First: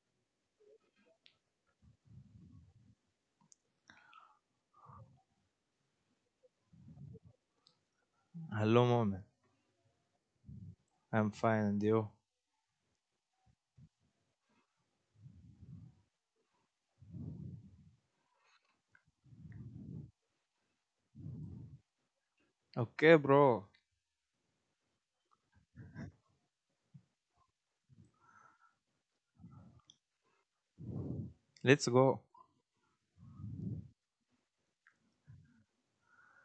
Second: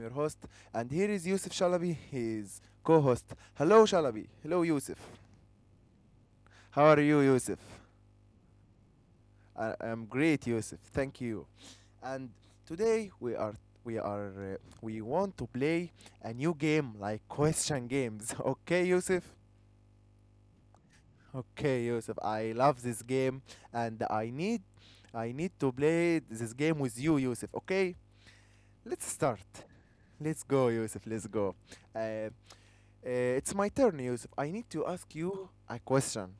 your host, and here is Yusuf Shalabi, his co-host. Hello Shalabi, hello Yusuf. How are you Yusuf? Hello, mom. I am great Yusuf, thank I'm you. fine, and you? And today we are we are we want to play a new game like question games. Okay Yusuf? Okay Yusuf, I love this Okay, game bro. and I need to play this game with you Yusuf, okay? Let's start. Let's go, Yusuf. Let's go. Let's go. Uh, it's my turn, Yusuf. I need to ask you a question.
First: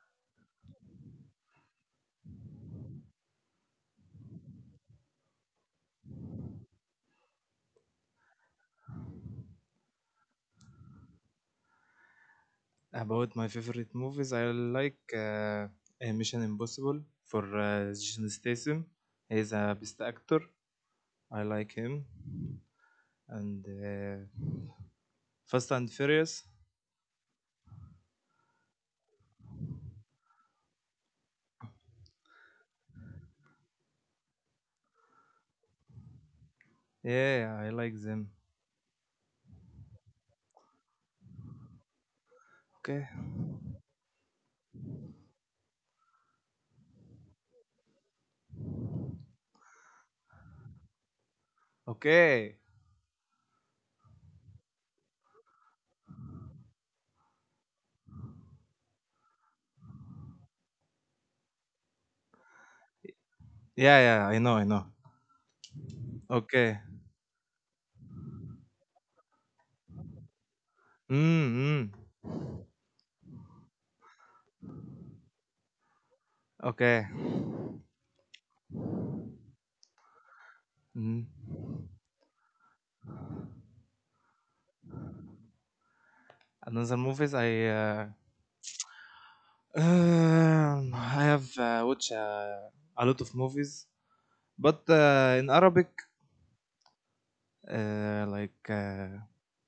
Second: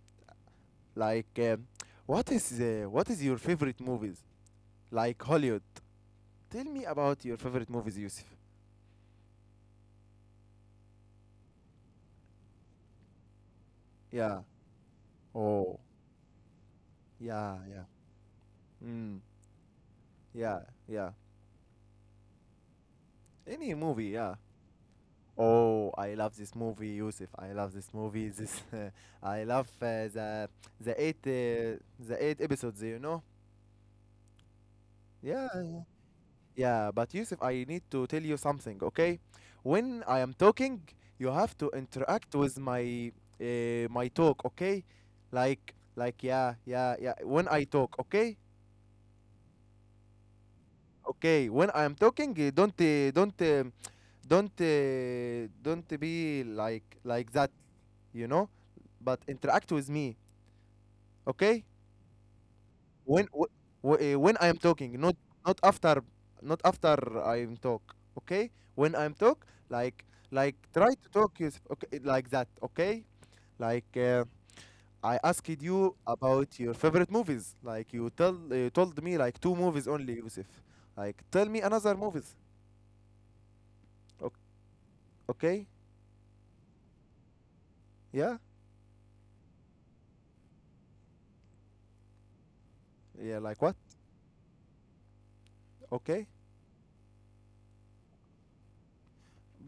Like, um, what is your favorite movies? Like Hollywood. Tell me about your favorite movies, Yusuf. About my favorite movies, Yeah. I like Oh. Mission Impossible for Yeah. Yeah. Jason Statham. Mm. He's a best actor. Yeah. Yeah. I like him. And Any movie. Yeah. Fast and Oh, I love Furious. this movie, Yusuf. I love this movie. This I love uh, the eight the eight episodes. You know. Yeah. Yeah, but Yeah, Yusuf, I yeah, I need like to tell them. you something, okay? When I am talking, you have to interact with Okay. my my talk, okay? Like yeah, yeah, yeah. When I talk, okay? Okay. When I am talking, Okay. don't don't be like that, you know? But interact with me, okay? when wh- Yeah, wh- eh, yeah. When I I know. am I know. talking, not not after not Okay. after I am talk. Okay, when I'm talk, like try to talk Mm. is Mm. okay like that. Okay, like I asked you about your Okay. favorite movies. Like you told me like two movies only, Yusuf. Like Mm. tell me another movies. Okay, okay, Another movies yeah, I have watched a lot of yeah. Like what? movies, but in Arabic, Okay, uh, like uh,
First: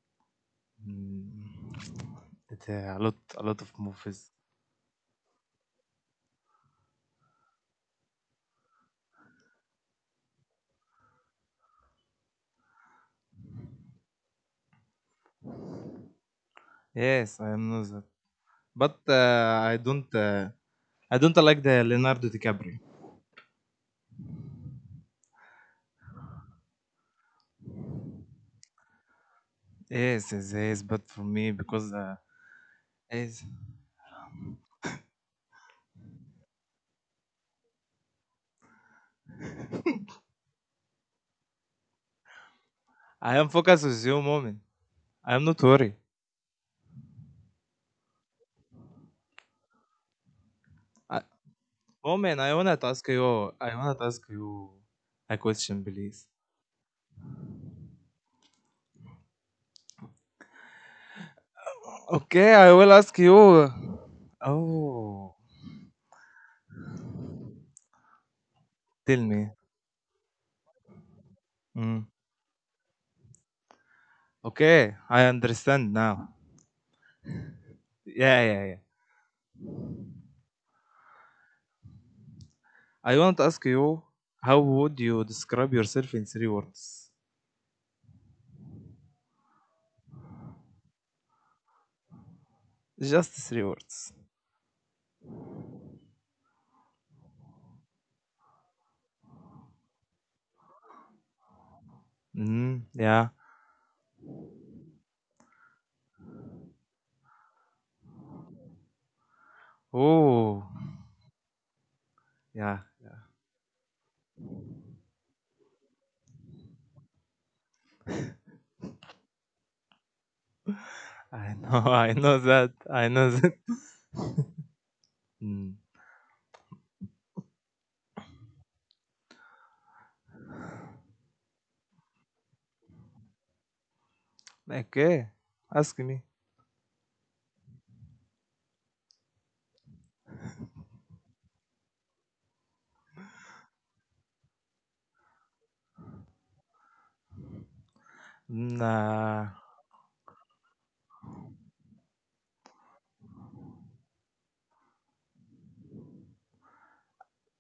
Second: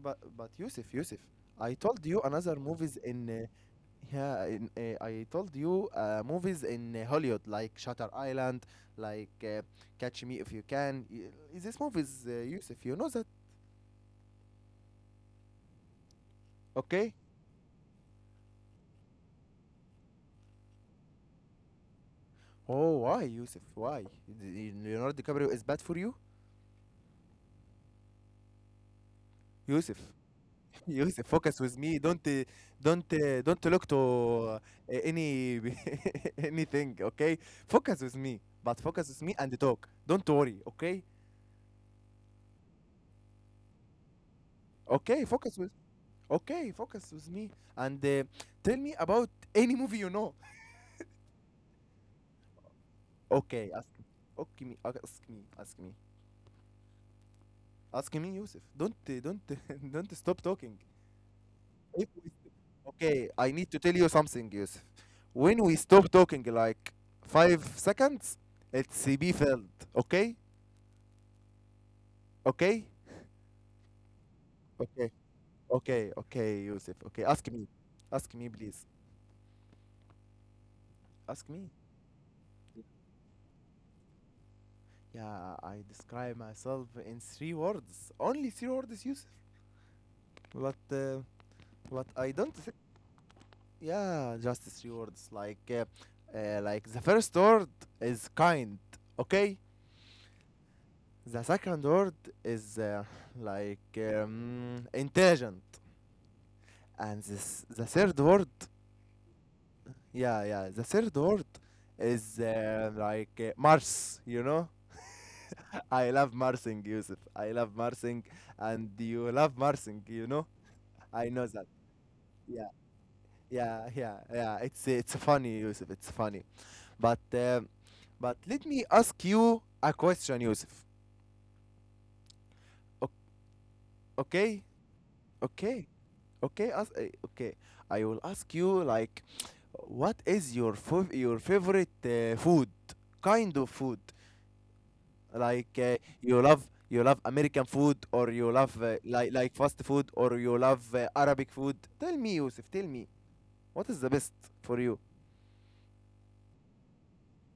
but Yusuf. I mm, told you another it, movies in a lot of movies. yeah, in, I told you movies in Hollywood like Shutter Island, like Catch Me If You Can. Is this movies, Yusuf? You know that, okay? Yes, I know that, but I don't, I don't like the Leonardo DiCaprio. Oh, why, Yusuf? Why? Leonardo DiCaprio is bad for you, Yusuf. Yes, yes, yes, but for Yusuf, me focus with because me. Don't yes, don't look to any anything, okay? Focus with me, but focus with me and talk. Don't worry, okay? I am focused with you, moment. Okay, I am focus not with. worried. Okay, focus with me and tell me about any movie you know. I, Okay, I ask. wanna ask Okay, you me. Okay, ask a me. Ask question, me. please. Ask me, Yusuf. Don't don't, don't stop talking. If we, st- Okay, I will ask Okay, I need to tell you. you something, Yusuf. Oh, When we stop talking, like 5 seconds, it's tell be me. filled. Okay, Mm. okay, Okay, okay, I understand okay, now. okay, Yusuf. Okay, ask me. Ask Yeah, me, yeah, yeah. please. Ask me. I want to ask you, how would you Yeah, describe I yourself in describe three myself words? in three words. Only three words, Yusuf. But uh, But I don't think, Just 3 words. yeah, justice rewards. Like the first word is kind, okay? The second word is Mm, yeah. Intelligent, and this the third word, Oh, yeah, the third word is yeah. Mars, you know? I love Marsing, Yusuf. I love Marsing, and you love Marsing, you know? I know I that. know, I know Yeah, that. I know that. yeah, yeah. It's funny, Mm. Yusuf. It's funny. But uh, but let me ask you a question, Yusuf. O- okay, Okay, okay, ask me. okay, ask, okay. I will ask you like, what is your your favorite food? Kind of food, like you love American food or you Mm, love uh, like fast food or you love Arabic food. Tell me, Yusuf. Tell me, what is the best for you?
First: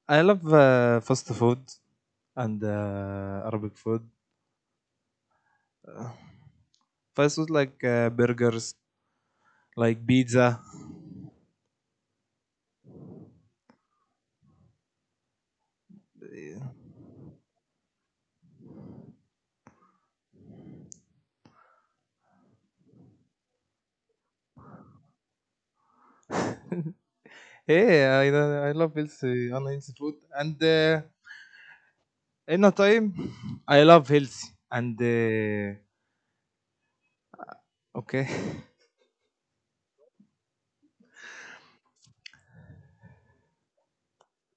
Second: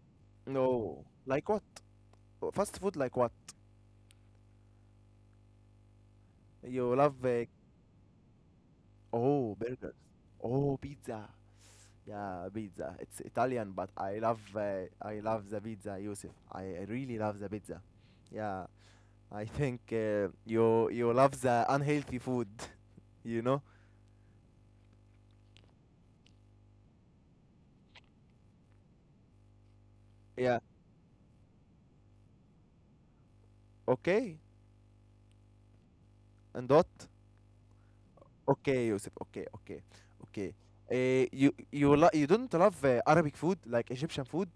I love No, fast like food what? and Fast food, like what? Arabic food. You love Fast food like burgers, oh burgers, like pizza. oh pizza. Yeah, pizza. It's Italian, but I love the pizza, Yusuf. I really love the pizza. Yeah, I think you love the unhealthy food, you know? Yeah, I love healthy unhealthy food. Yeah. And in a time, I love Okay. healthy. And And what? okay, Okay, Yusuf. Okay, okay. You don't love Arabic food like Egyptian food?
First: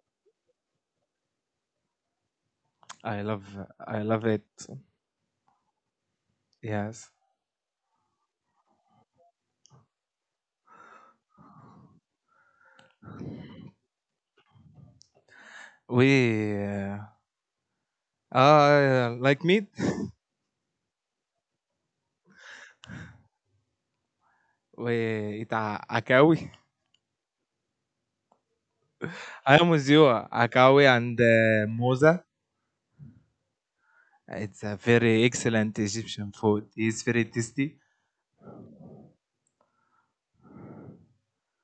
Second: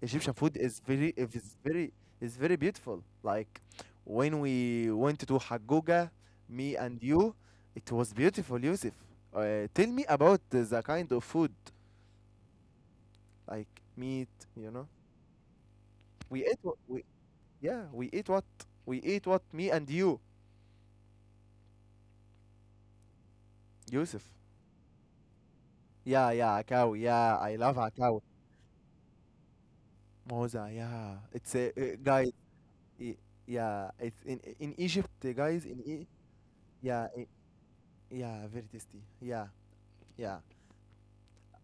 Egyptian food is very if it's very is very beautiful. I love Like I love when it. we went to Hagoga, me and Yes, you, it was beautiful, Yusuf. Tell me about the kind of food, like meat, you know. We we ate what we yeah, we ate what like meat. me and you, Yusuf. We eat a- Yeah, akawi. yeah, Akawi, yeah, I love Akawi. I am with you. Moza, Akawi yeah. and It's a moza. guys i- yeah, it's It's in a Egypt, very guys, excellent in E Egyptian food. It's yeah, very tasty. yeah, very tasty. Yeah. Yeah,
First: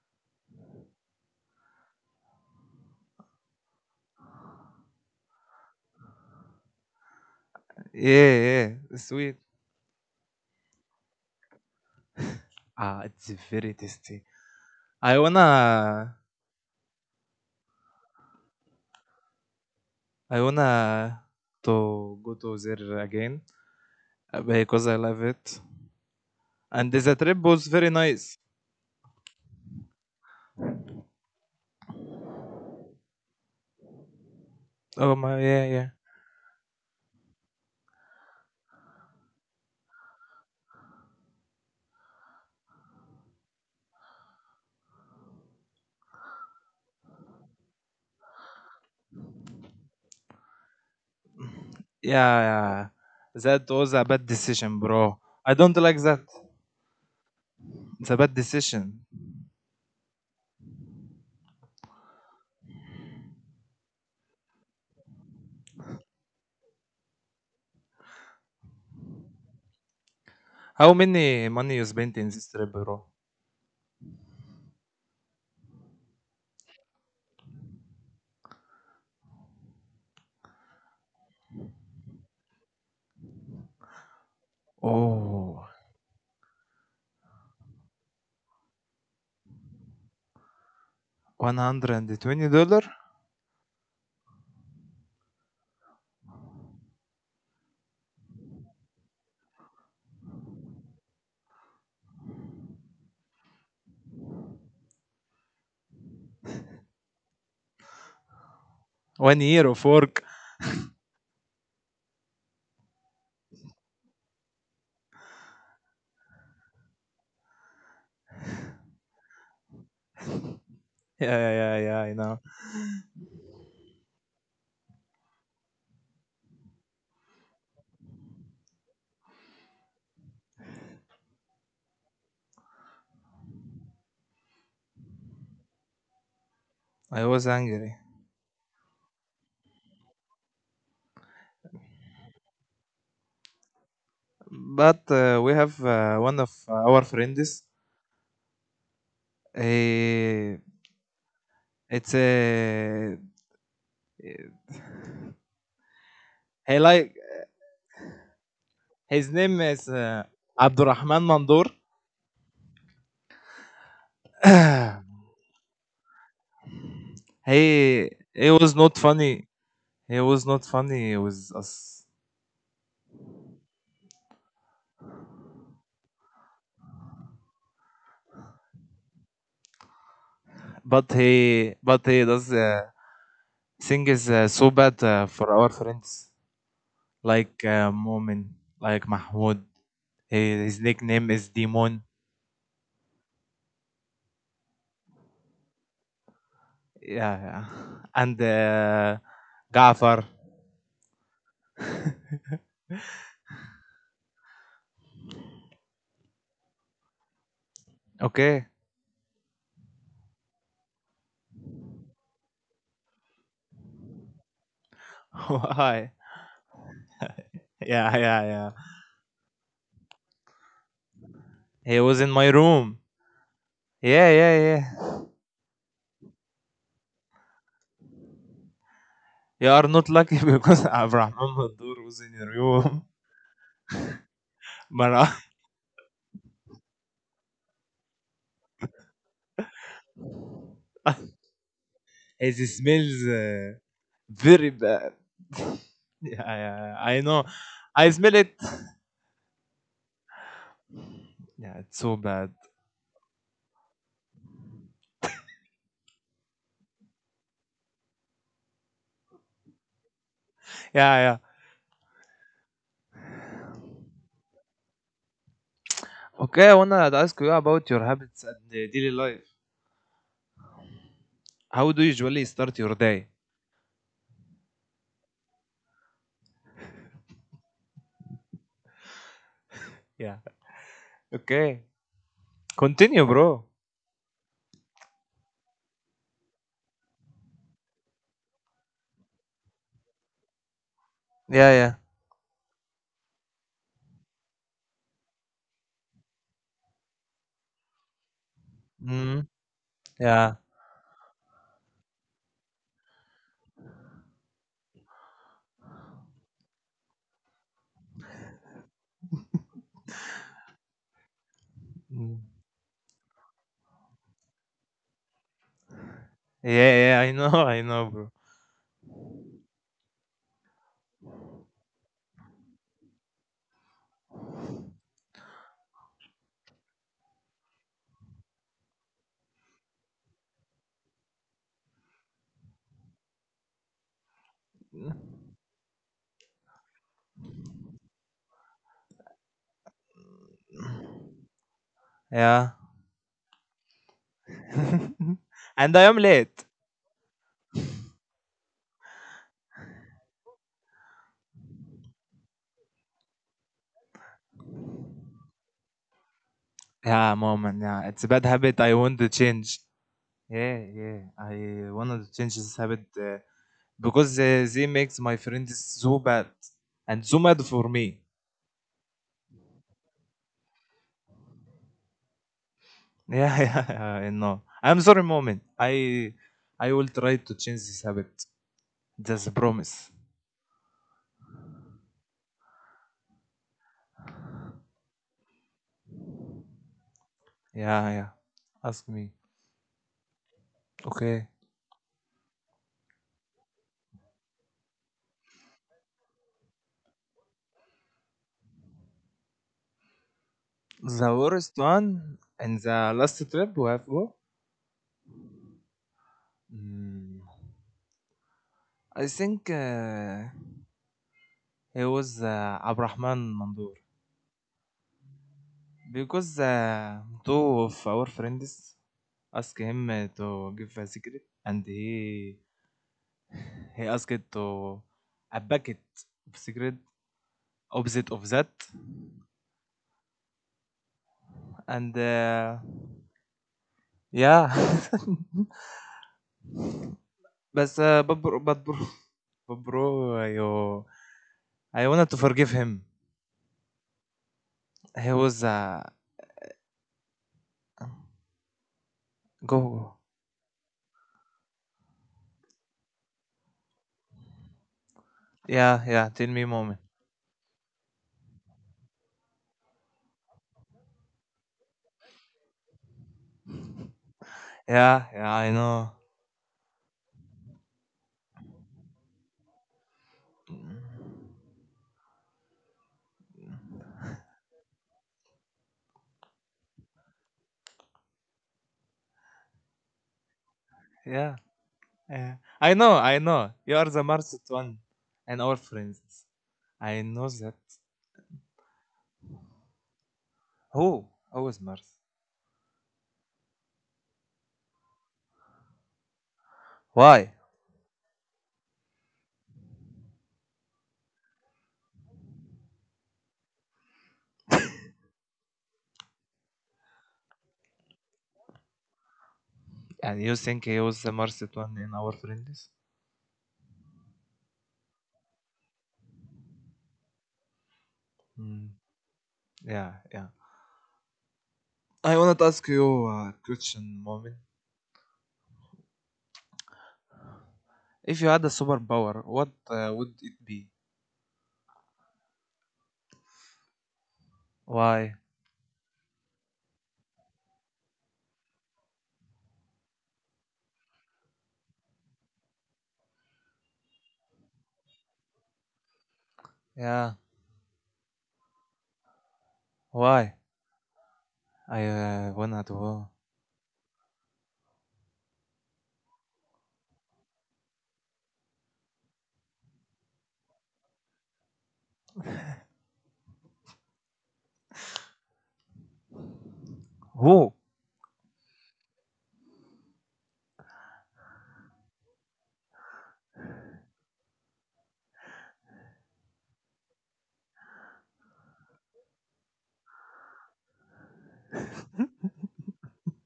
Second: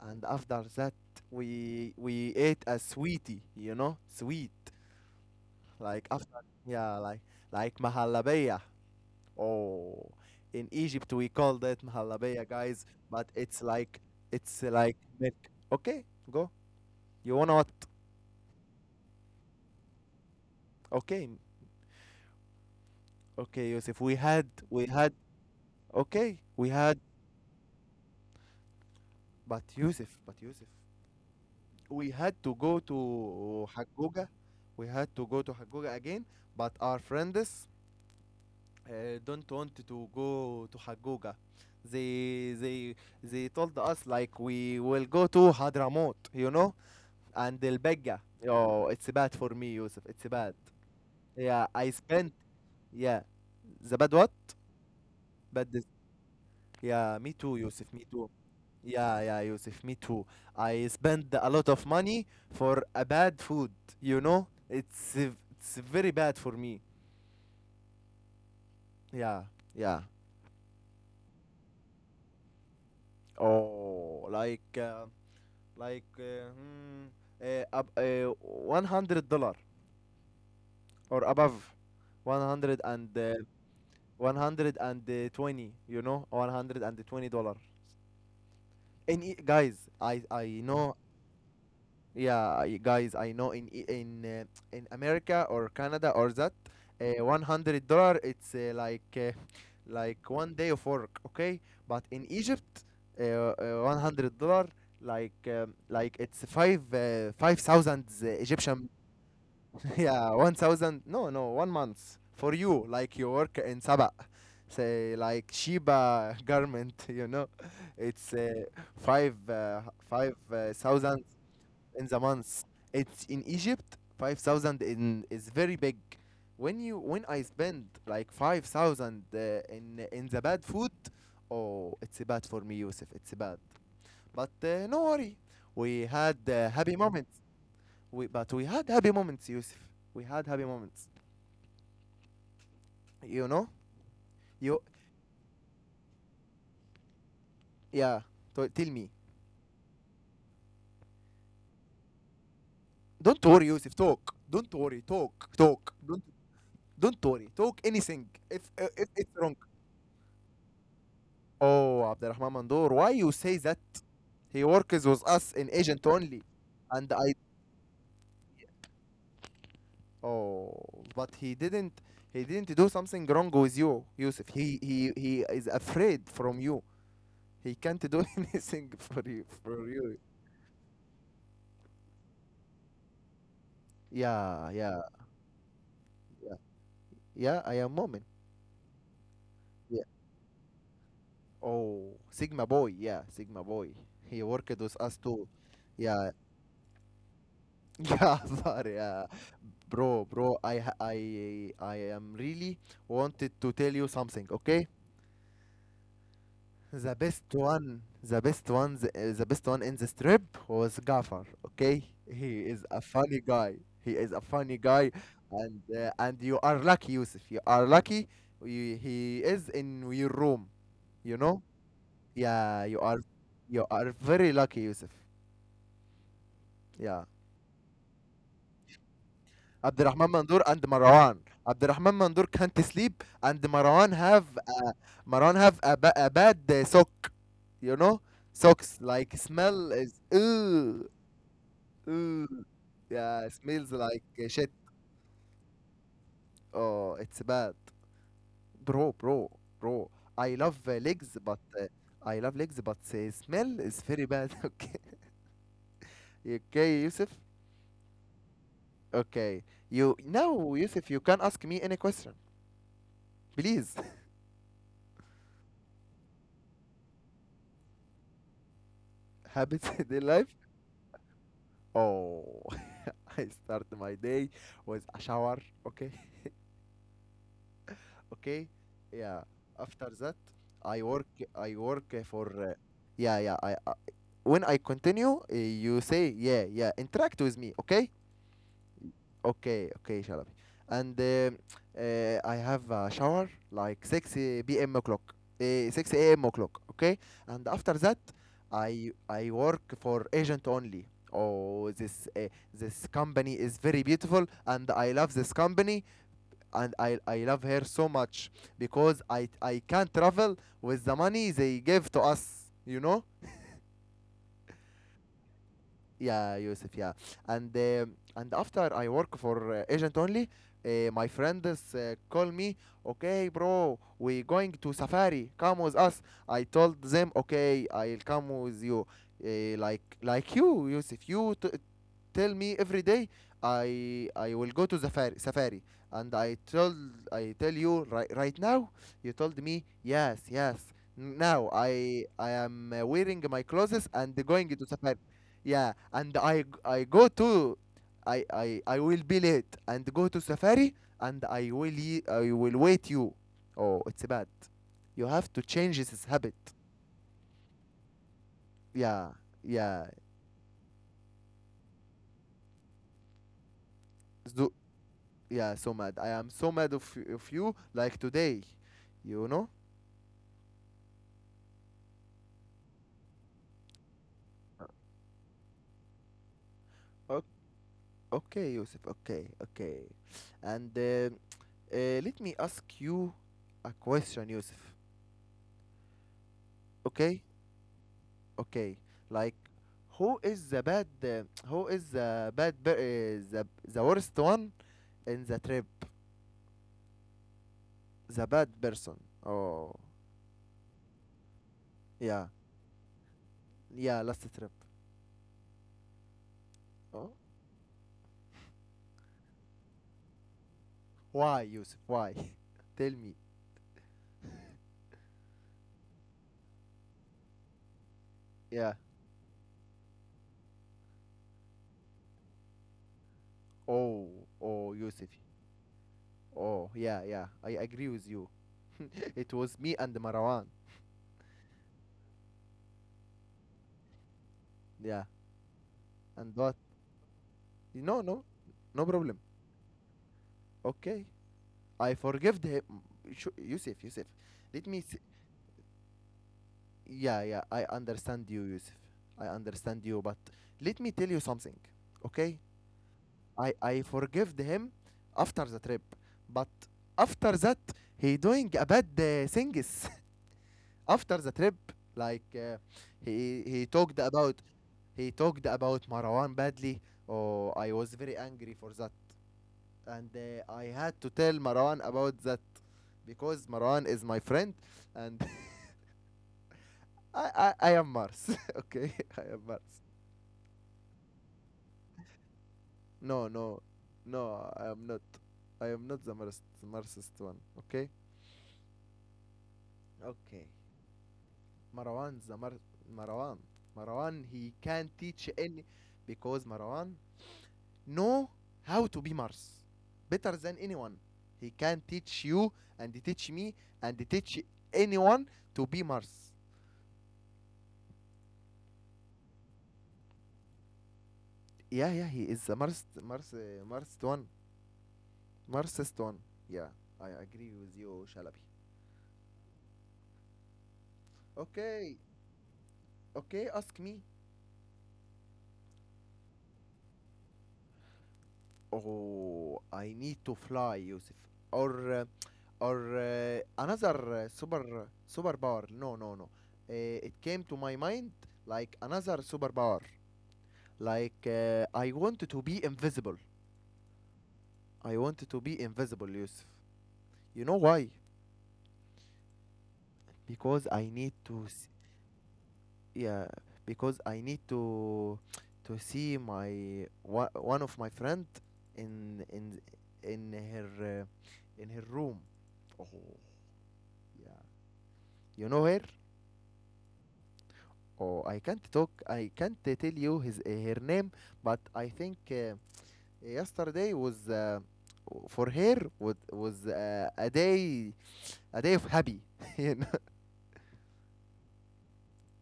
and after that we ate a sweetie you know sweet like after yeah like Yeah, mahalabeya. yeah, sweet. Oh, in Egypt we called that mahalabeya, guys, Ah, but it's very tasty. it's like I milk. Okay, wanna go. You want what? I wanna okay m- to go to there again okay Yusuf, because I love it. We And had the trip was very nice. but Yusuf, we had to go to hagoga we had Oh to my, go to yeah, yeah, Hagoga again, but our friends uh, don't want to go to Hagoga. They they told us like we will go to Hadramaut, you know, and El Belga. Oh, it's bad for me, Yusuf. It's bad. Yeah, I spent. yeah, yeah. Yeah, That was the a bad bad what? decision, bro. I Bad. don't This, like that. yeah, me too, Yusuf. Me It's a too. bad decision. Yeah, yeah, Yusuf. Me too. I spent a lot of money for a bad food. You know, it's very bad for me. Yeah, yeah. How many money you spent in this trip, bro? Oh, like. Like uh, hmm, $100 or above 100, and Oh, 120, you know, $120. Guys, i one i hundred know, and twenty dollar. yeah. Guys, I know, in E- in in America or Canada or that, $100, it's like one day of work, okay? But in Egypt, uh, $100, like it's 5,000 One Egyptian. year of work. Yeah, 1000. No, no, 1 month for you, like you work in Sabah, say like Shiba garment, you know. It's 5 uh, Yeah, 5,000 yeah, yeah. Yeah, I know. in the month. It's in Egypt 5,000 in is very big. When you when I spend like 5,000 in the bad food, oh, it's bad for me, Yusuf. It's bad. But no worry. We had happy I was moments. angry, We but we had happy moments, Yusuf. We had happy moments. You know? You but we have one of our friends. yeah. So tell me. Uh, it's a Don't worry, Yusuf. Talk. Don't worry. Talk. Talk. he Don't like don't worry. Talk anything. his name is If it's wrong. Abdurrahman Mandur. Oh, Abdurrahman Mandoor, why you say that? He works with us in agent only, he and he I. was not funny. He was not funny with us, Oh, but he didn't. He didn't do something wrong with you, Yusuf. He is afraid from you. He can't do anything for but you. For you. he does thing is so bad for our friends Yeah, yeah, like Momin, yeah. like Mahmoud. Yeah, I am moment. He, his nickname is Demon. Oh, Sigma Boy, yeah, Sigma Boy. He worked Yeah, with yeah. us too. And Yeah, Gafar. yeah, sorry, yeah. Bro, bro, I ha- I am really wanted to tell you something, okay? Okay, The best one in the strip was Gaffer, okay? He is a why? funny guy. He is a funny guy, Yeah, yeah, yeah. And you are lucky, Yusuf. You are lucky. You, He he was in is my in room. your room, you Yeah, know? yeah, yeah. Yeah, you are very lucky, Yusuf. You are Yeah. not lucky because Abraham Mandur was in your room. Abdurrahman Mandur and Marwan. Abdurrahman Mandur Mara. can't sleep, and Marwan have a, a bad sock. You know, socks like It smell is smells ooh very bad. ooh. Yeah, Yeah, smells yeah, like I know. shit. I smell it. Oh, it's bad, Yeah, bro, it's so bro, bad. bro. I love legs, but smell is very bad. Okay, okay, Yusuf. Yeah, yeah. Okay, you now, Yusuf, you can ask me any question, Okay, I please. wanna ask you about your habits and daily life. How do you usually Habits start your in day? life. Oh, I start my day with a shower. Okay, Yeah. okay, Okay. yeah. After that, Continue, bro. I work. I work for yeah, yeah. I when I continue, you say yeah, yeah. Interact with me, okay? Yeah, yeah. Okay, okay, shall I? And I have a shower like 6 p.m. o'clock, 6 a.m. Mm, o'clock, okay? And yeah. after that, I work for agent only. Oh, this company is very beautiful, and I love this company, and I love her so much because I Mm. I can't travel with the money they give to us, you know? Yeah, yeah, I know, I know, bro. Yeah, Yusuf, yeah. And and after I work for agent only, my friends call me, okay, bro, we going to safari. Come with us. I told them, okay, I'll come with you. Like you, Yusuf, tell me every day I will go to safari and I tell you right now, you told Yeah. me yes yes. Now I am And I am wearing my late. clothes and going to safari, yeah, and I go to I I will be late and go to safari, and I will I will wait you. Oh, it's bad. Yeah, moment. Yeah, You it's a have bad to habit. change I this want to habit. change. Yeah, yeah. I Yeah, wanted to change this yeah, habit because they makes my friends so bad and so mad for me. yeah, so mad. I am so mad of, of you, like today, you know? Yeah, yeah. I know. I'm sorry, moment. I will try to change this habit. That's a promise. Ok- Okay, Yusuf, okay, okay. And let me ask you a question, Yusuf. Yeah, yeah. Ask me. Okay? Okay. Okay. Like, who is the bad, who is the bad, the worst one in the trip? The The bad worst person. one Oh, and the last trip we have go. yeah. Yeah, last Mm, trip. I think Oh. It was Abrahman Mandur. Why, Yusuf? Why? Tell me. Because two of our friends asked him to give a secret, Yeah. and he asked to a bucket of secret Oh, oh, Yusuf. opposite of that, Oh, yeah, yeah. I agree with you. and It was me and Marwan. yeah. But Yeah. uh, but bro, but bro, And what? but bro, No, you, no. No I problem. wanted to forgive him. Okay. I He forgive him. was Yusuf, Yusuf. Let me s go. yeah, yeah. I understand you, Yusuf. I understand you, but let me tell you something. Okay? Yeah, yeah. I Tell me, I moment. forgived him after the trip, but after that he doing a bad things after the trip. Like Yeah, yeah. I know. he talked about he talked about Marwan badly. Oh, I was very angry for that. And I had to tell Marwan about that because Marwan is my friend and I am Mars. Okay, Yeah. I am Mars. Uh, I know, I know. You are the Mars one No, and our no, friends. no, I am I not. know that. I am not the Mars, the Marsist one. Okay? Who? Who is Mars? Okay. Marwan, the Mar- Marwan. Marwan, he can't teach Why? any because Marwan know how to be Mars better than anyone. He can teach you and teach me and teach anyone to be Mars. And you think he was the Mars one in our friends? Yeah, yeah, he is a Mars one, Marsist one. Yeah, I Mm, agree with you, Shalabi. yeah, yeah. I want to ask you Okay, a question, moment. okay, ask me. If you had a superpower, what would it Oh, be? I need to fly, Yusuf. Or, uh, or another Why? Super power. No, no, no. Uh, it came to my mind like another superpower. Like, I wanted to be invisible. I wanted to be invisible, Yusuf. Yeah. You know why? Why? Because I need I to, wanna do. yeah, because I need to see my one of my friend in in her room. Oh, yeah. You know her? Who? Oh, I can't talk. I can't tell you his her name, but I think yesterday was. For her was a day are they happy? you know,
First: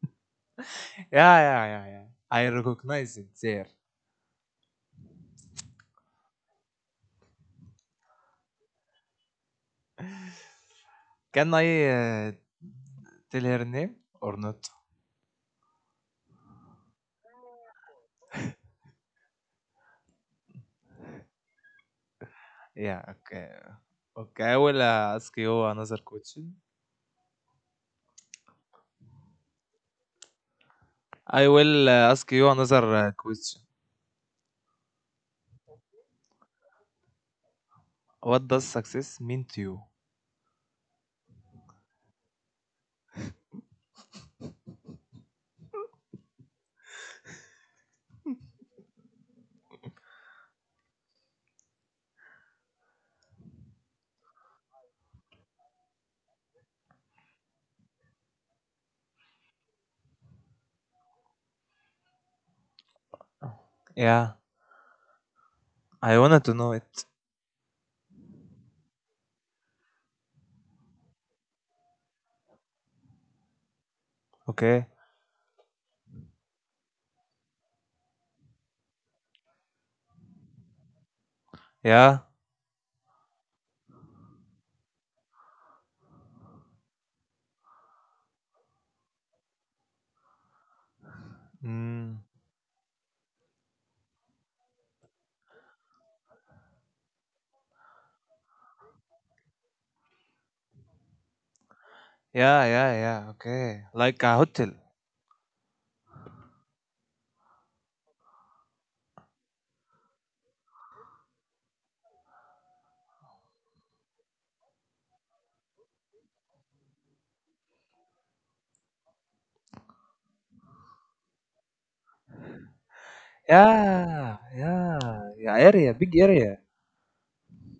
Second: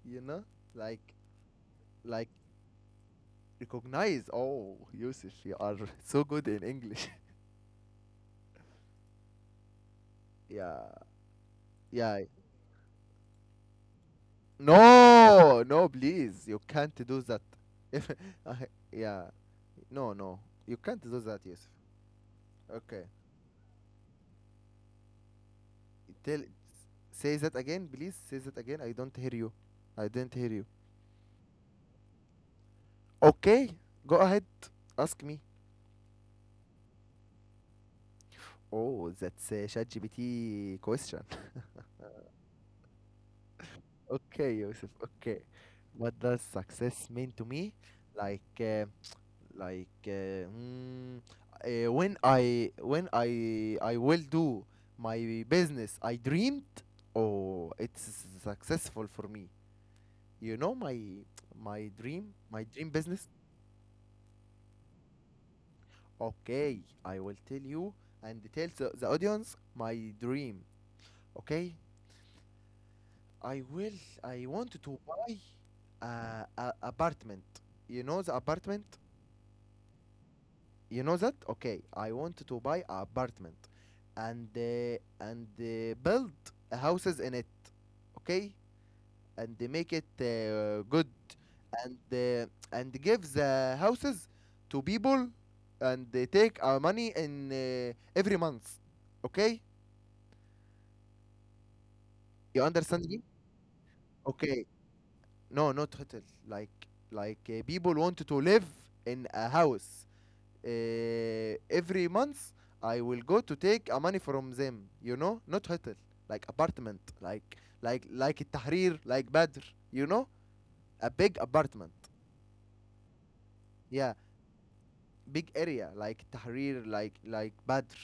you know, like Yeah, yeah, yeah, yeah. like I recognize it there. recognize. Oh, Yusuf, you are so good in English. yeah, Can I yeah. tell her name or not? No, no, please, you can't do that. If I- yeah, no, no, you can't do that, Yusuf. Yeah, okay. Okay, Okay, I will ask you another question. tell say that again, please. Say that again. I don't hear you. I didn't hear you. I will ask you another question. Okay, go ahead. Ask me. What does success mean to you? Oh, that's a ChatGPT question. Okay, Yusuf. Okay. What does success mean to me? Like, like uh, mm, when I will do my business I dreamed. Oh, it's successful for me. You know my my dream Yeah, business. I wanted to know it. Okay, I will tell you and tell the audience my dream. Okay, Okay. I will. I want to buy a apartment. You know the apartment. Yeah. You know that. Okay, I want to buy an apartment and build houses in it. Okay. And they make it good Mm. and uh, and give the houses to people and they take our money in every month. Okay, you understand Yeah, me? yeah, yeah. Okay. Like Okay, a hotel. no, not hotel. like like people want to live in a house every month. I will go to take money from them, you know, not hotel, like apartment, like Tahrir, like Badr, you know, a big apartment. Yeah, Yeah, yeah, big yeah. area Area, like big area. Tahrir, like Badr,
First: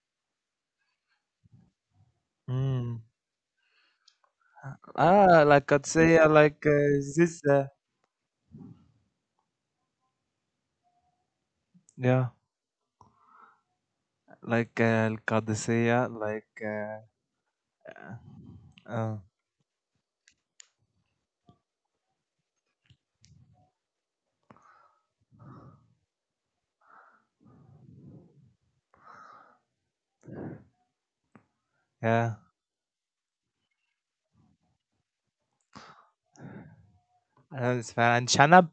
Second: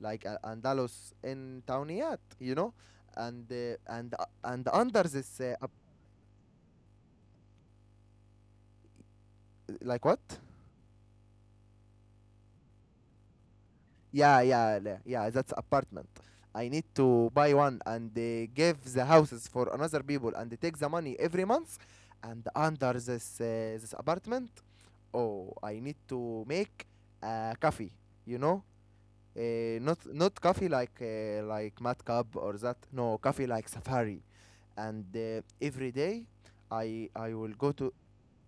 like Andalus in Tawniyat, you know, Mm. And under Ah, this like Qadsiya, like this. Like what? Yeah, Yeah, like yeah, Al yeah. That's Qadsiya, apartment. like. I need to buy one and give uh, the houses for another people and take the money every month. And under this this apartment, oh, I need to make a coffee. You know, not not coffee like Mad yeah. Cub or that. No, coffee like Safari. And every day, I will And go to Shanab,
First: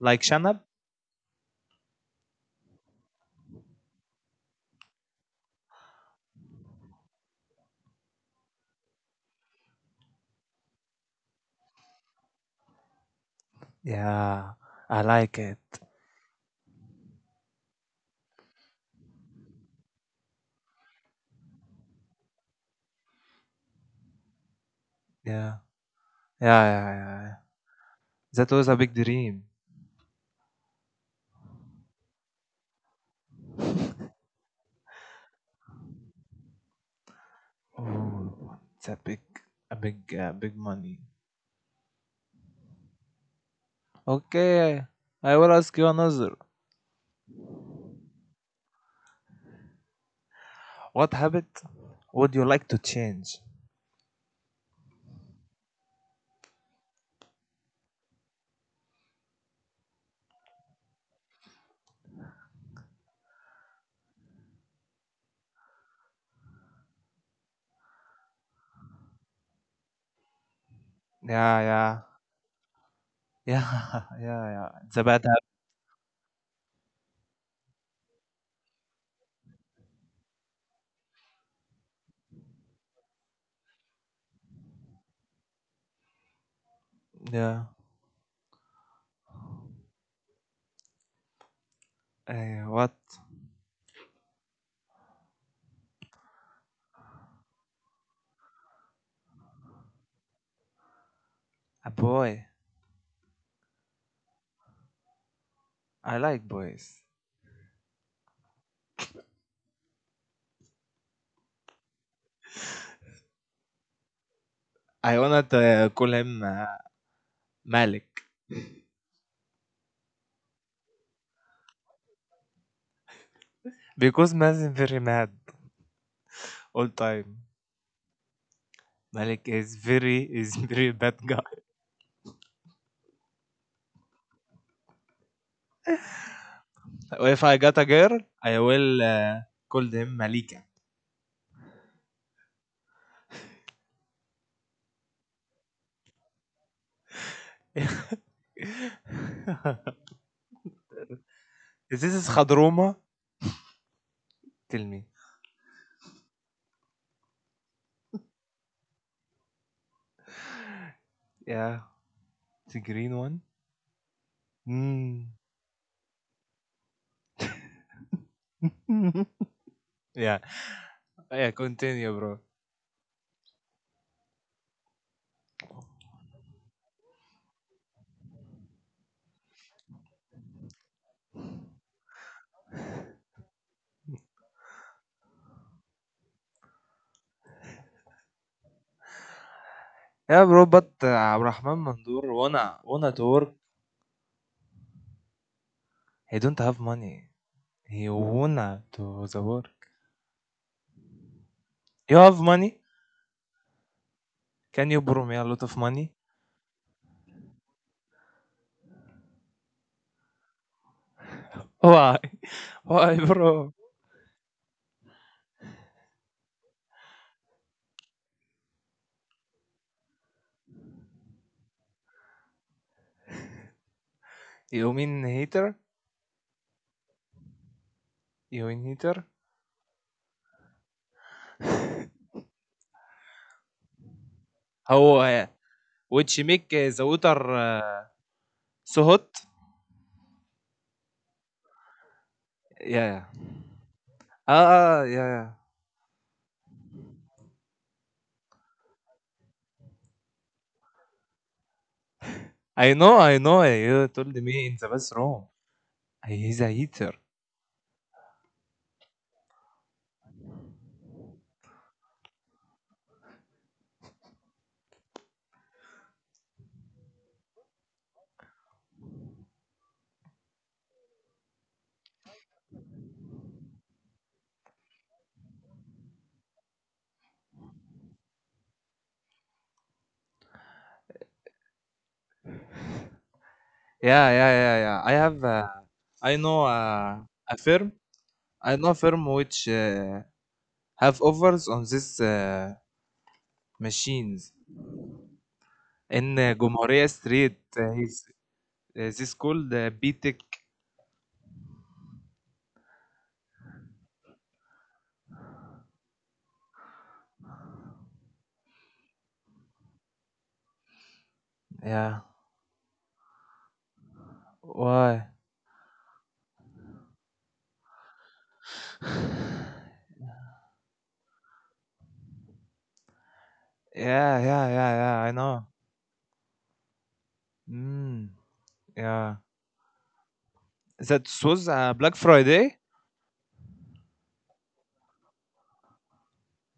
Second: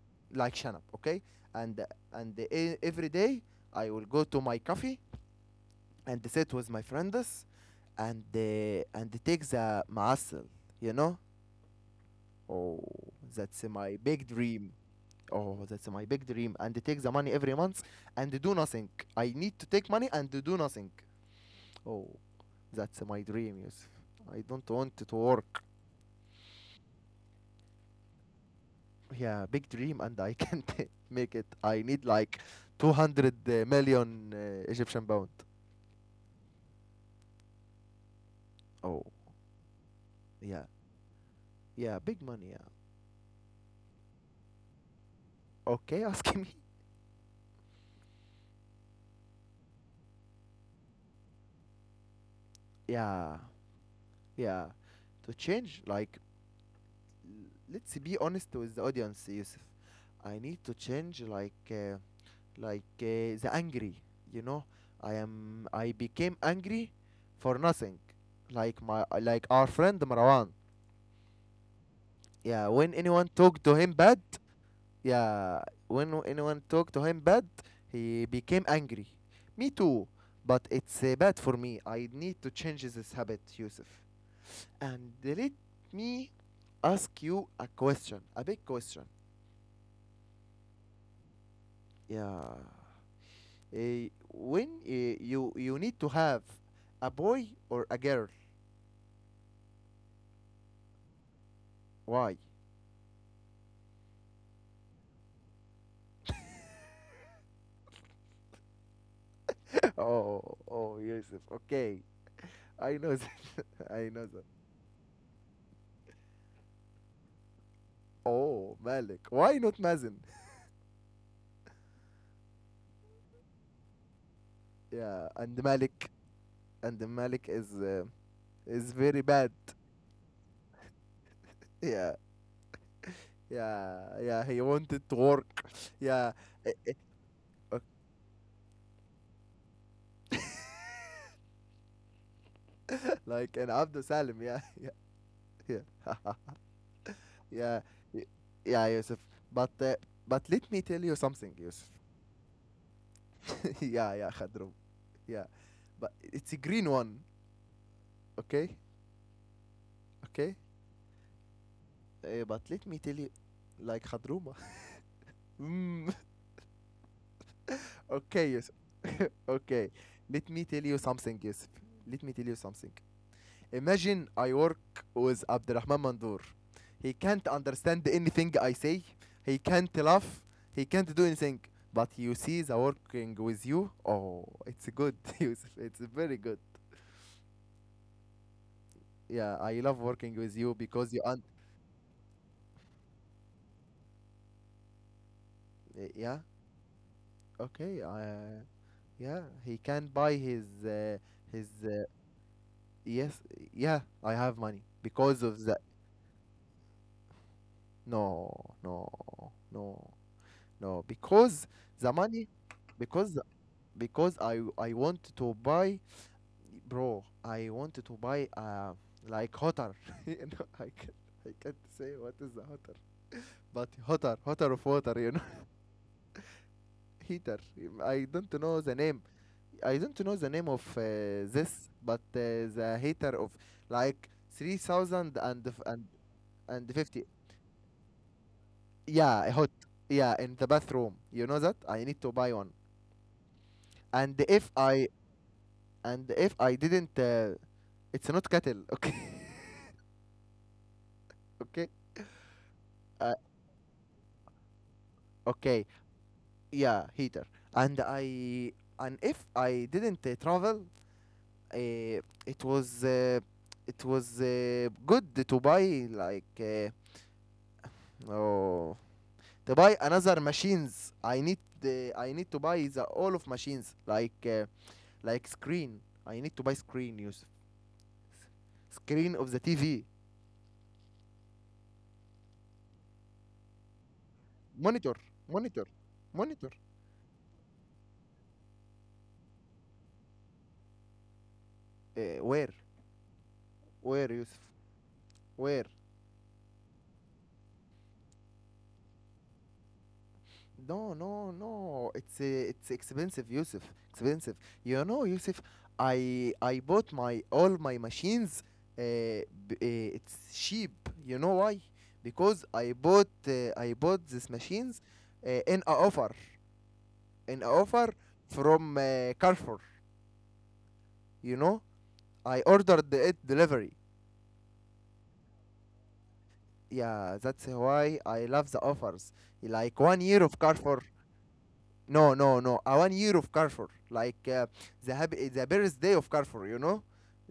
like like Shanab. Shanab, okay? And every day I will go to my coffee and they sit with my friends and they take the mussel, you know? Oh, that's my big Yeah, dream. I like it. Oh, that's my big dream. And they take the money every month and they do nothing. I need to take money and they do nothing. Oh, that's my dream, Yusuf. I don't want to Yeah. work. Yeah, yeah, yeah. Yeah. That was a big dream. Yeah, big dream, and I can't make it. I need like 200 million Egyptian pound. Oh, it's Oh, a big, big yeah. money. Yeah, big money, yeah. Okay, I will ask you another. Okay, asking me. What habit would you like to change? Yeah. Yeah, to change, like, let's be honest with the audience, Yusuf. I need to change, like, the angry. You know, I am. I became angry for nothing. Like my, like our friend Marwan. Yeah, yeah, Yeah, when yeah, anyone talked to him yeah, yeah. bad, It's a bad yeah, anyone talked to him bad, he became angry. Me too, but it's bad for me. I need to change this habit, Yusuf. And let me habit. Yeah. ask you a question, a big question. Eh, what? Yeah. When you need to have a boy or a girl, A boy. why? I like boys. Oh, oh, Yusuf. Okay, I know that. I know I that. wanna call him Malik Oh, Malik. Why not Mazen? because Malik is very mad Yeah, all time. and Malik is Malik very is bad. very is very bad guy. Yeah, yeah, yeah. He wanted to work. Yeah, eh, eh, If I got a ok. girl I will call them Malika. Like an Abdul Salim. Yeah, yeah, yeah. Is Yeah, y- yeah, Yusuf. But uh, but let me tell you something, this Yusuf. is Khadruma, yeah, yeah, tell Khadrum. me. Yeah, but it's a green one. Okay, okay. Yeah, But the let me green tell you, one. like Khadruma. Mm. mm, okay, Yusuf. okay, let Yeah, me tell you something, yeah, Yusuf. Let continue me tell bro. you something. Imagine I work with Abdurrahman Mandur. He can't understand anything I say. He can't laugh. He can't do anything. But you see the working with you. Oh, it's good. It's very good. Yeah, I love working with you Yeah because you bro, but Abdurrahman Mandur wanna to work, yeah. he don't have money, Okay. he wanna to the Yeah, work. he can buy his You have money, yes. Yeah, I have can you money borrow me a lot because of of the money? no, no, no, no. Because the Why? money Why, because bro? because I want to buy, bro. I want to buy like hotter. you know, I can I can't say what is the hotter, but hotter of water. You know, You mean hater? heater. I don't know the name. You mean hater? I don't know the name of this, but the heater of like 3,000 and How and which 50. make the water so Yeah, hot. hot. Yeah, in the bathroom. You know that I need to buy one. Yeah, yeah. And if I Ah, ah, yeah, yeah. and if I didn't, it's not kettle. Okay, okay. I I know, I know. You told me in the okay, bathroom. Yeah, He's a heater. heater. And I and if I didn't travel, uh, it was uh, it was good to buy like oh to buy another machines. I need to buy the all of machines like screen. I need to buy screen, Yusuf. Screen of the TV, Yeah, monitor, yeah, yeah, yeah. I monitor, have, monitor. I know a firm. I know firm which have Uh, offers on where, this where, Yusuf? machines Where? in Gomoria Street. Is this called No, BTEC? no, no. It's expensive, Yusuf. Expensive. You know, Yusuf, I bought my all my machines. Uh, it's cheap. You know why? Because Yeah. I bought these machines uh, in a Why? offer in a offer from Carrefour. You know, I ordered it delivery. Yeah, yeah, yeah, yeah. I know. Yeah, that's why I love the Mm, offers. Like one yeah. year of Carrefour, That no, was no, no. Black A 1 year of Friday. Carrefour, like the birthday of Carrefour. You know,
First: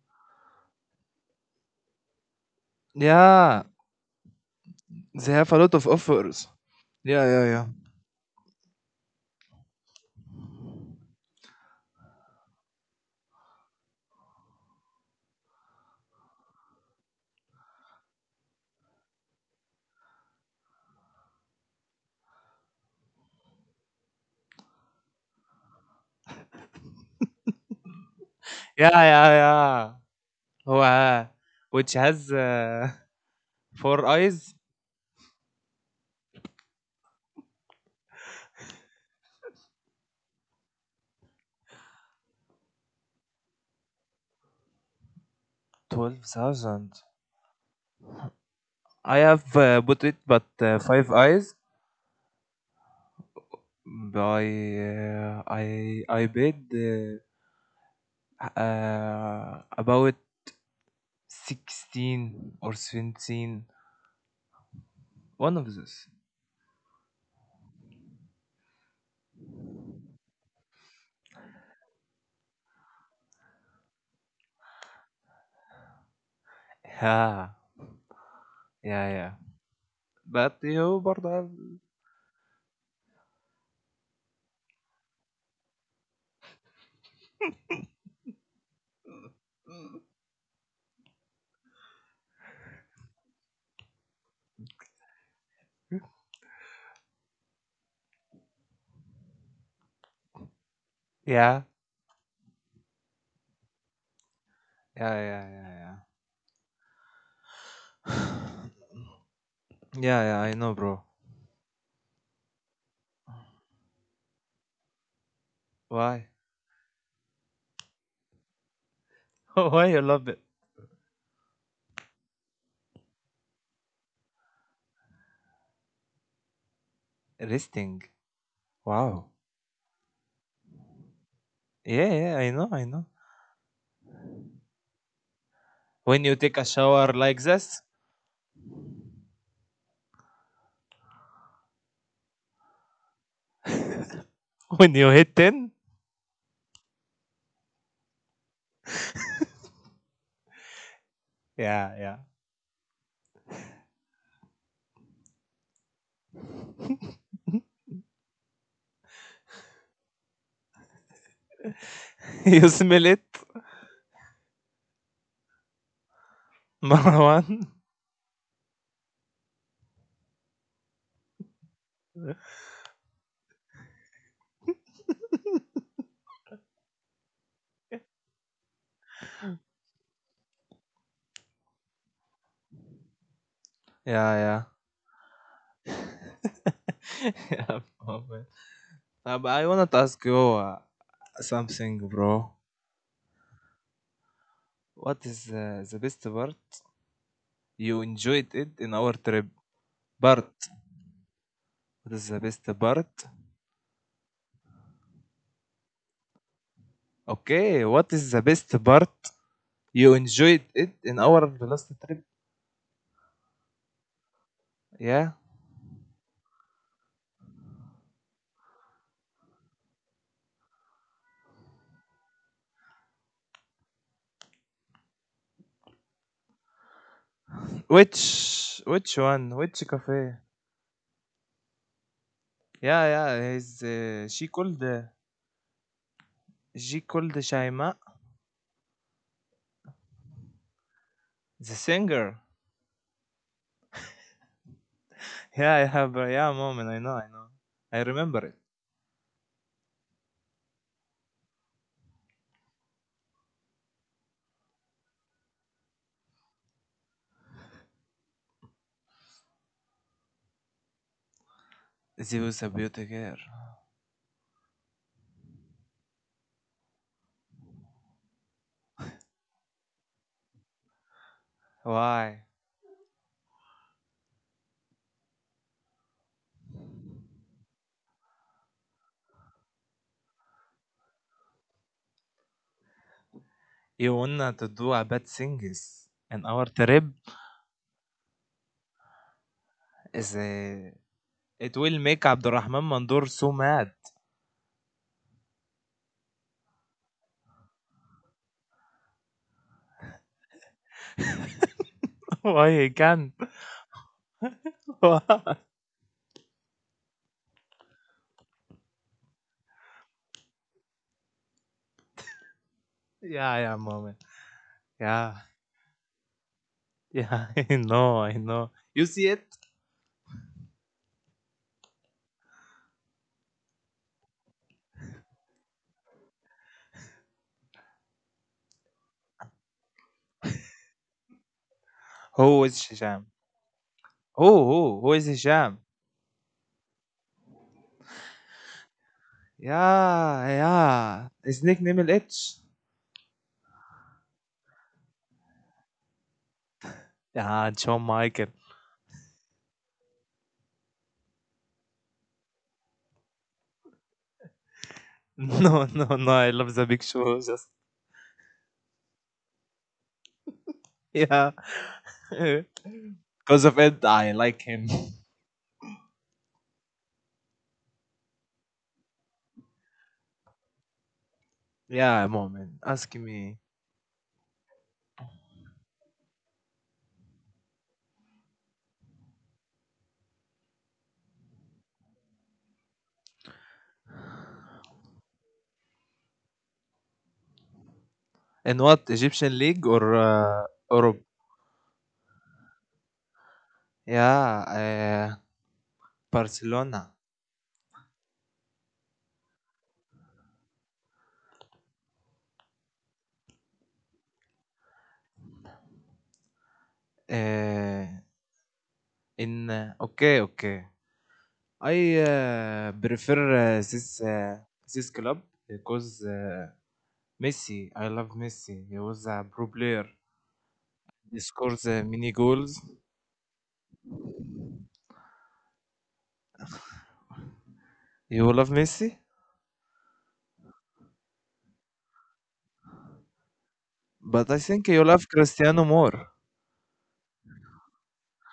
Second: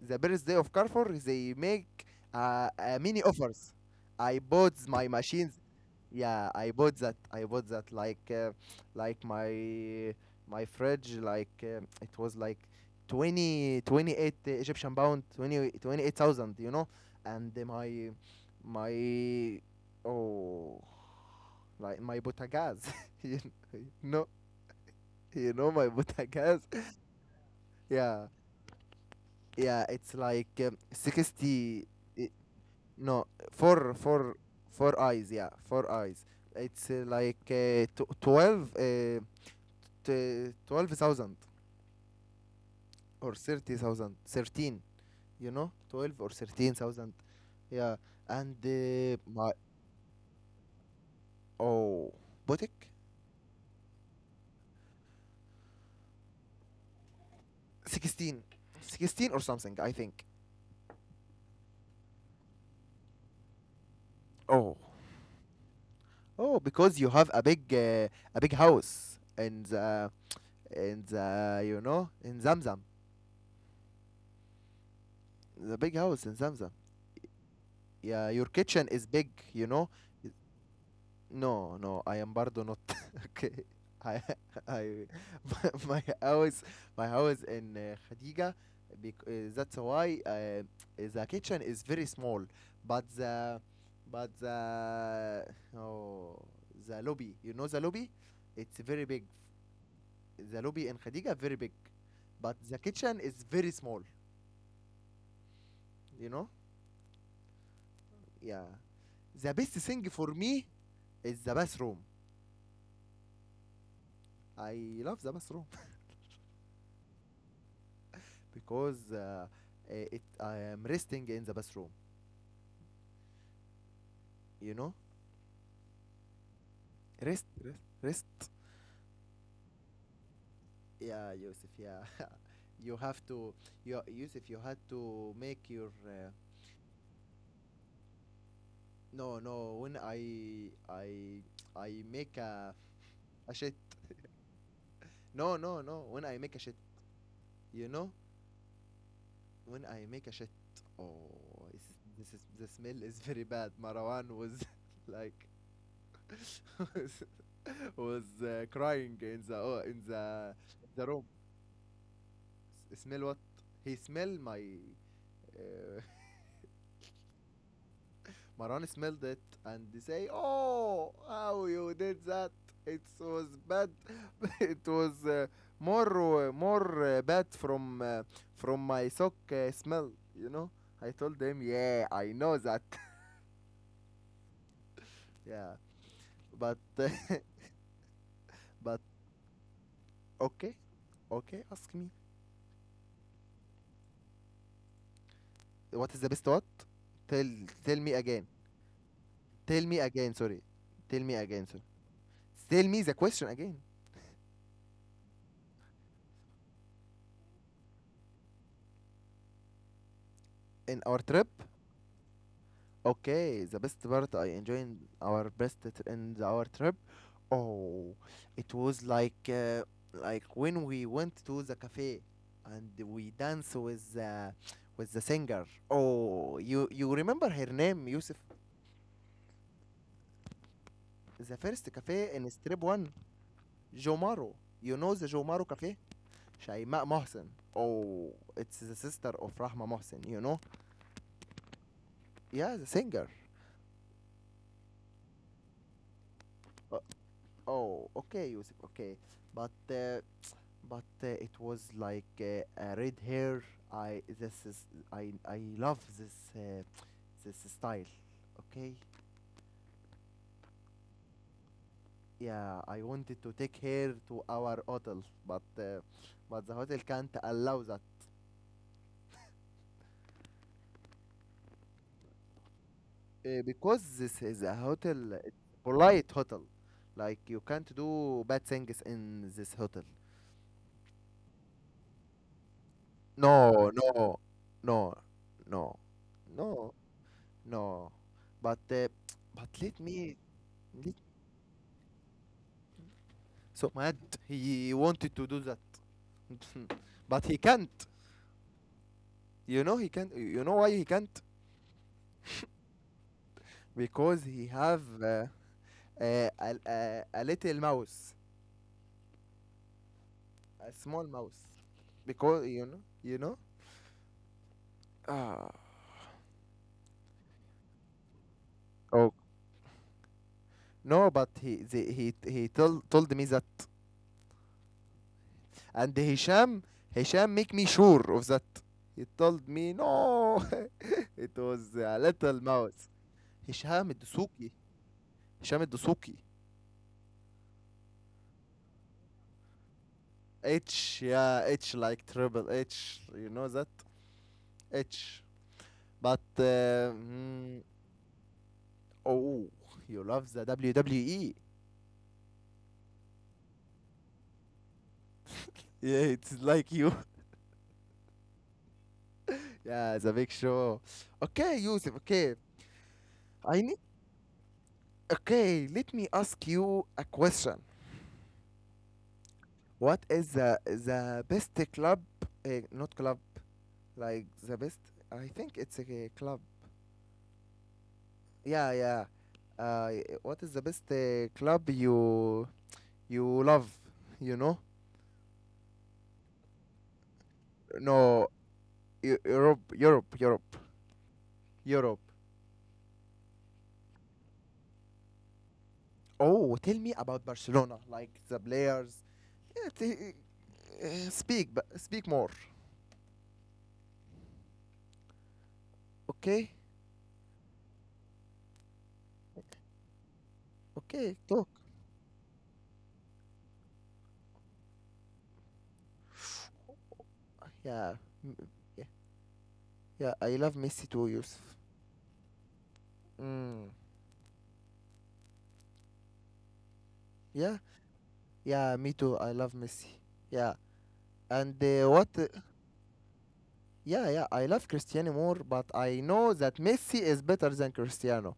the birthday of Carrefour. They make mini Yeah, offers. I bought my they have a machines. lot of offers. Yeah, I bought Yeah, that. yeah, yeah. I bought that. Like my my fridge. Like it was like 2028 Egyptian pound, twenty twenty eight thousand. You know, and my my oh, like my butagaz. You know. You know my بوتاجاز. Yeah, yeah, yeah yeah. yeah, Wow, it's like which has 60 i- four eyes. no, four four four eyes. Yeah, four eyes. It's 12 12,000 or 30,000, 13. 12,000. You know, 12 or I 13,000. have bought it Yeah. but And five eyes my by oh boutique I paid about 16, 16 or something I 16 think. or 17, one of those. Oh oh, because you have a big house and. In the you know in Zamzam, the big house in Zamzam. Yeah, Yeah, your kitchen yeah, is yeah. big, you know. But you برضه have- No, no, I am bardo not. Okay, I, I, my, my house, my house in Khadija. That's why the kitchen is very small, but but the, oh, the lobby. You know the lobby, it's very big. yeah, The lobby in Khadija very big, but the kitchen is yeah, yeah, very small. yeah, yeah. You know, Yeah, yeah, I know, yeah. bro. The best thing for me is the bathroom. Why? I love the bathroom Why you love it? because it I am resting in the bathroom. You know, Resting. Wow. Rest. Yeah, yeah, I know, I know. Yeah, Yusuf. Yeah, you have to. You, Yusuf, When you you had take a to shower make like your. this, No, no. When I make a when shit. you hit 10, No, no, no. When I make a shit, you know, when I make a shit. yeah, Oh, this is the smell is very bad. Marwan was like yeah. was crying in the room. You smell it, Smell what? He smell my. Uh, Marwan. Maran smelled it and they say, "Oh, how you did that? It was bad. it was uh, more uh, more bad from my sock smell. You know." I told him, "Yeah, I know that. Yeah, yeah. yeah, but Yeah, oh, man. but But I want to ask you okay, okay. Ask me something, bro. What is what is the the best best what? part? Tell Tell me You again. enjoyed it in our trip? Tell me again, sorry. Part. Tell me again, sorry. What is the Tell best me the question part? again. Okay, what is the best part you enjoyed In it our in trip, our last trip? okay, the best part I enjoyed our Yeah. best t- in our trip. Oh, it was like when we went to the cafe and we danced with the singer. Oh, you remember her name, Yusuf? Which one? Which cafe? The first cafe in Strip One, Yeah, yeah. He's Jomaro. You she know the called Jomaro cafe? Shaima Mohsen. She called Oh, Shaima, it's the sister of Rahma Mohsen, you know? the Yeah, singer. the singer. Yeah, I have yeah, Uh, moment. I know, I know. oh, I okay, Yusuf, remember it. okay. But uh, but it was like a red hair. I this is I love this this style. Okay. She Yeah, was a I beauty wanted to girl. take her to our hotel, but the hotel can't allow that Why? Because this is a hotel. It's polite hotel. Like you can't do bad things in this hotel. No, You no, wanna to do a no, bad no, things in our no. trip? No, but uh, but Is let, it will make Abdurrahman Mandur so so mad? mad. He wanted to do that, but he can't. You know he can't. You know why he can't? Why he can't? Because he have Yeah, a, a little mouse, a small mouse. Because you know, you know. yeah, moment. Yeah. Ah. Yeah, I know, I know. You Oh see it? no, but he the, he told me that, and Hisham make me sure of that. He told me no, it was a little Who is mouse. Hisham? هشام الدسوقي. Who is Hisham Hisham? Dasuki. Yeah, H, yeah. yeah, His H nickname is like H. triple H. You know that? H. But, uh, Yeah, mm, John Michael. oh, you love the WWE. No, no, Yeah, no. I it's love the like big you. show. Just, Yeah, the big show. yeah. Okay, Yusuf, okay. Because of I need, it, I like him. okay, let me ask you a question. What is the best club, Yeah, moment. Ask not club, me. like the best, I think it's a club. Yeah, yeah. Uh, what is the best club you love, you know? No, In what Egyptian league Europe, or Europe, Europe, Europe? Europe. Yeah, Oh, tell me Barcelona. about Barcelona, like the players. Yeah, t- speak, but speak more. Okay, Uh, in Okay, okay. okay, talk. I prefer this this club because Messi. I Yeah, love m- Messi. He yeah, was a pro player. yeah. I love Messi too, He Yusuf. scores many goals. Mm, yeah, You love yeah, me Messi, too. I love Messi. Yeah, and what? Yeah, yeah. but I I love think you love Cristiano more, but Cristiano I more. know that Messi is better than Cristiano.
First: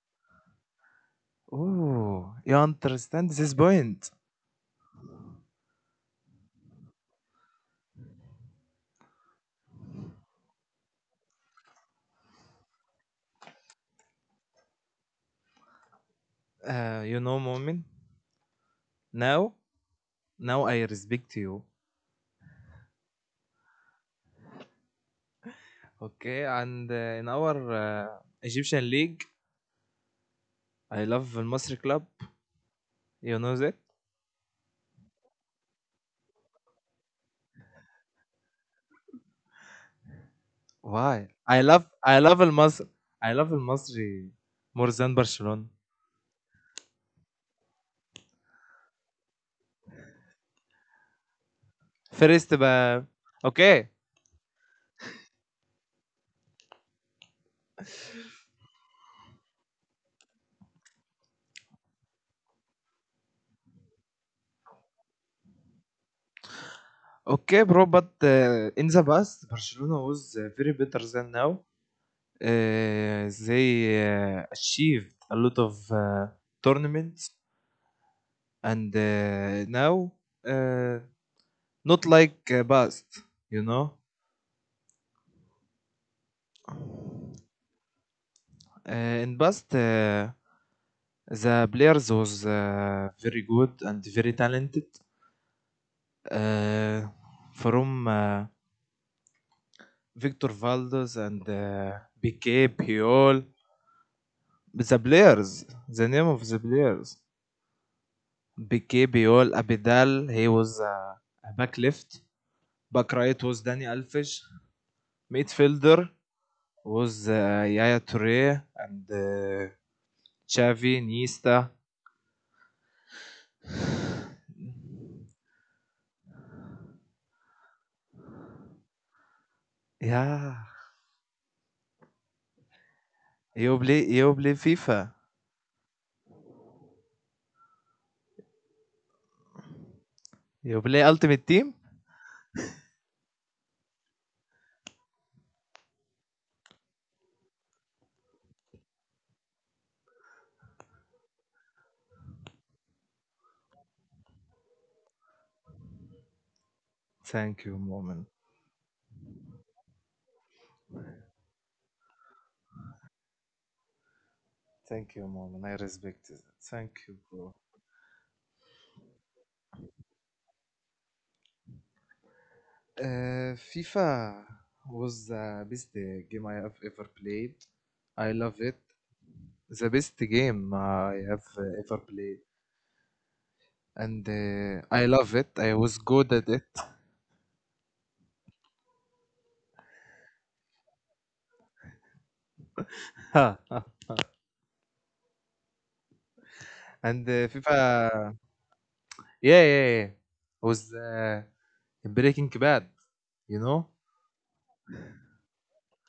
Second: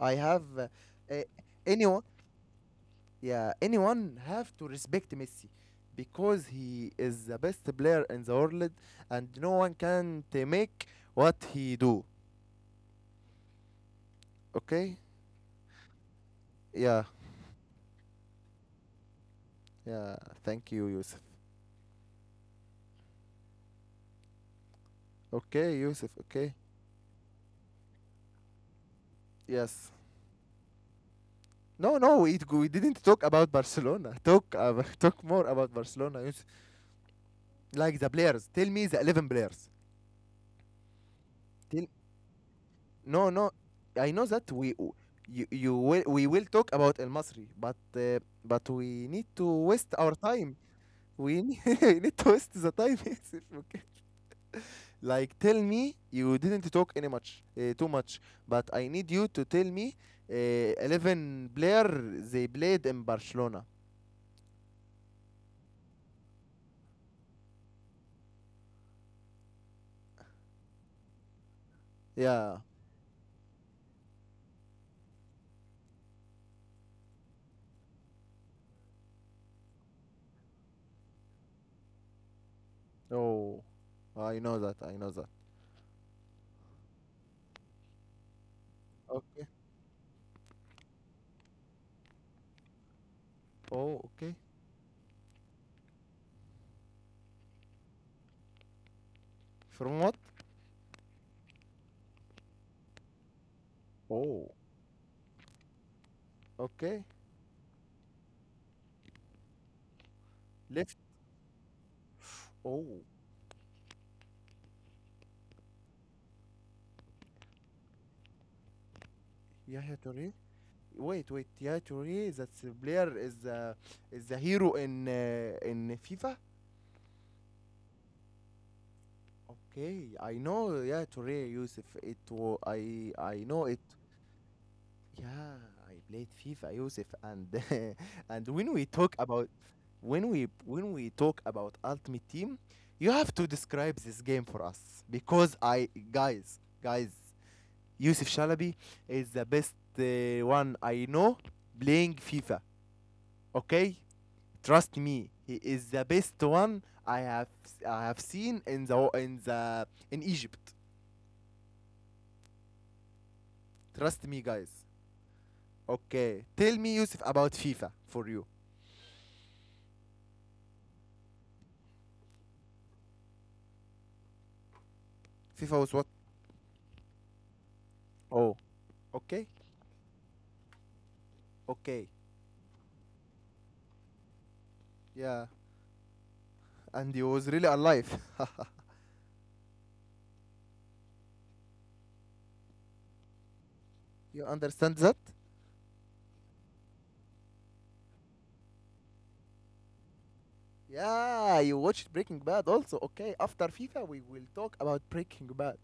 I have uh, anyone Oh, you understand Yeah, this point. anyone have to respect Messi because he is the best player in the world and no one can make what he do. Okay, yeah, You know, Momin. Now, yeah, now thank I you, Yusuf. respect you. Okay, Yusuf, Okay, okay. and in our Egyptian league, Yes, I love Al Masri no, club. no, we didn't talk You about know that. Barcelona. Talk talk more about Barcelona, Yusuf, like the players. Tell me the 11 players. Why? Tell I love المصر. I No, love no, I know المصري that we more w- than you, Barcelona. We will talk about El Masri, but we need to waste our time. We need to First, waste the time, but ياسر, okay. okay, Like tell me you didn't talk any much too much, but I need you to tell me uh, 11 player they played in Barcelona. okay, bro. But in the past, Barcelona was very better than now. Yeah, They achieved a lot of tournaments, and now uh, not like past, you oh, know. I know that. In Okay, past, the players was very good oh, and very okay. talented. Uh, from From what? Victor Valdes and Piqué, Puyol, Oh, the players, the name of the okay. players. Piqué, Puyol, Abidal, he was Left. A back left. Oh, Back right was Danny Alves. Midfielder was Yaya Toure and Yahya Touré. Xavi, Wait, wait, Nista. Yahya Touré, that's a player, is the hero in FIFA. Okay, I Yeah, know. Yeah, Toure, Yusuf. It was I know it. You play FIFA. Yeah, I played FIFA, Yusuf, and and when we talk about when we You when play we talk Ultimate Team? about Ultimate Team, you have to describe this game for us because I guys, guys, Yusuf Shalabi is the best one I know playing FIFA. Okay, trust me, he is the best one I have Thank you, moment. seen in the in the in Egypt. Trust me, guys. Thank you, Mom, I respect it. Okay. Tell me, Thank you, Yusuf, about bro. FIFA for you. FIFA was the FIFA best was what? Game I have ever played. I love Oh. it. Okay. The best game I have ever Okay. played, and I love Yeah. it. I was good at it. And he was really alive. you understand that? And FIFA, yeah, yeah, yeah, was Yeah. You watched Breaking Breaking Bad Bad. also. Okay. You know, After FIFA, we will talk about Breaking Bad.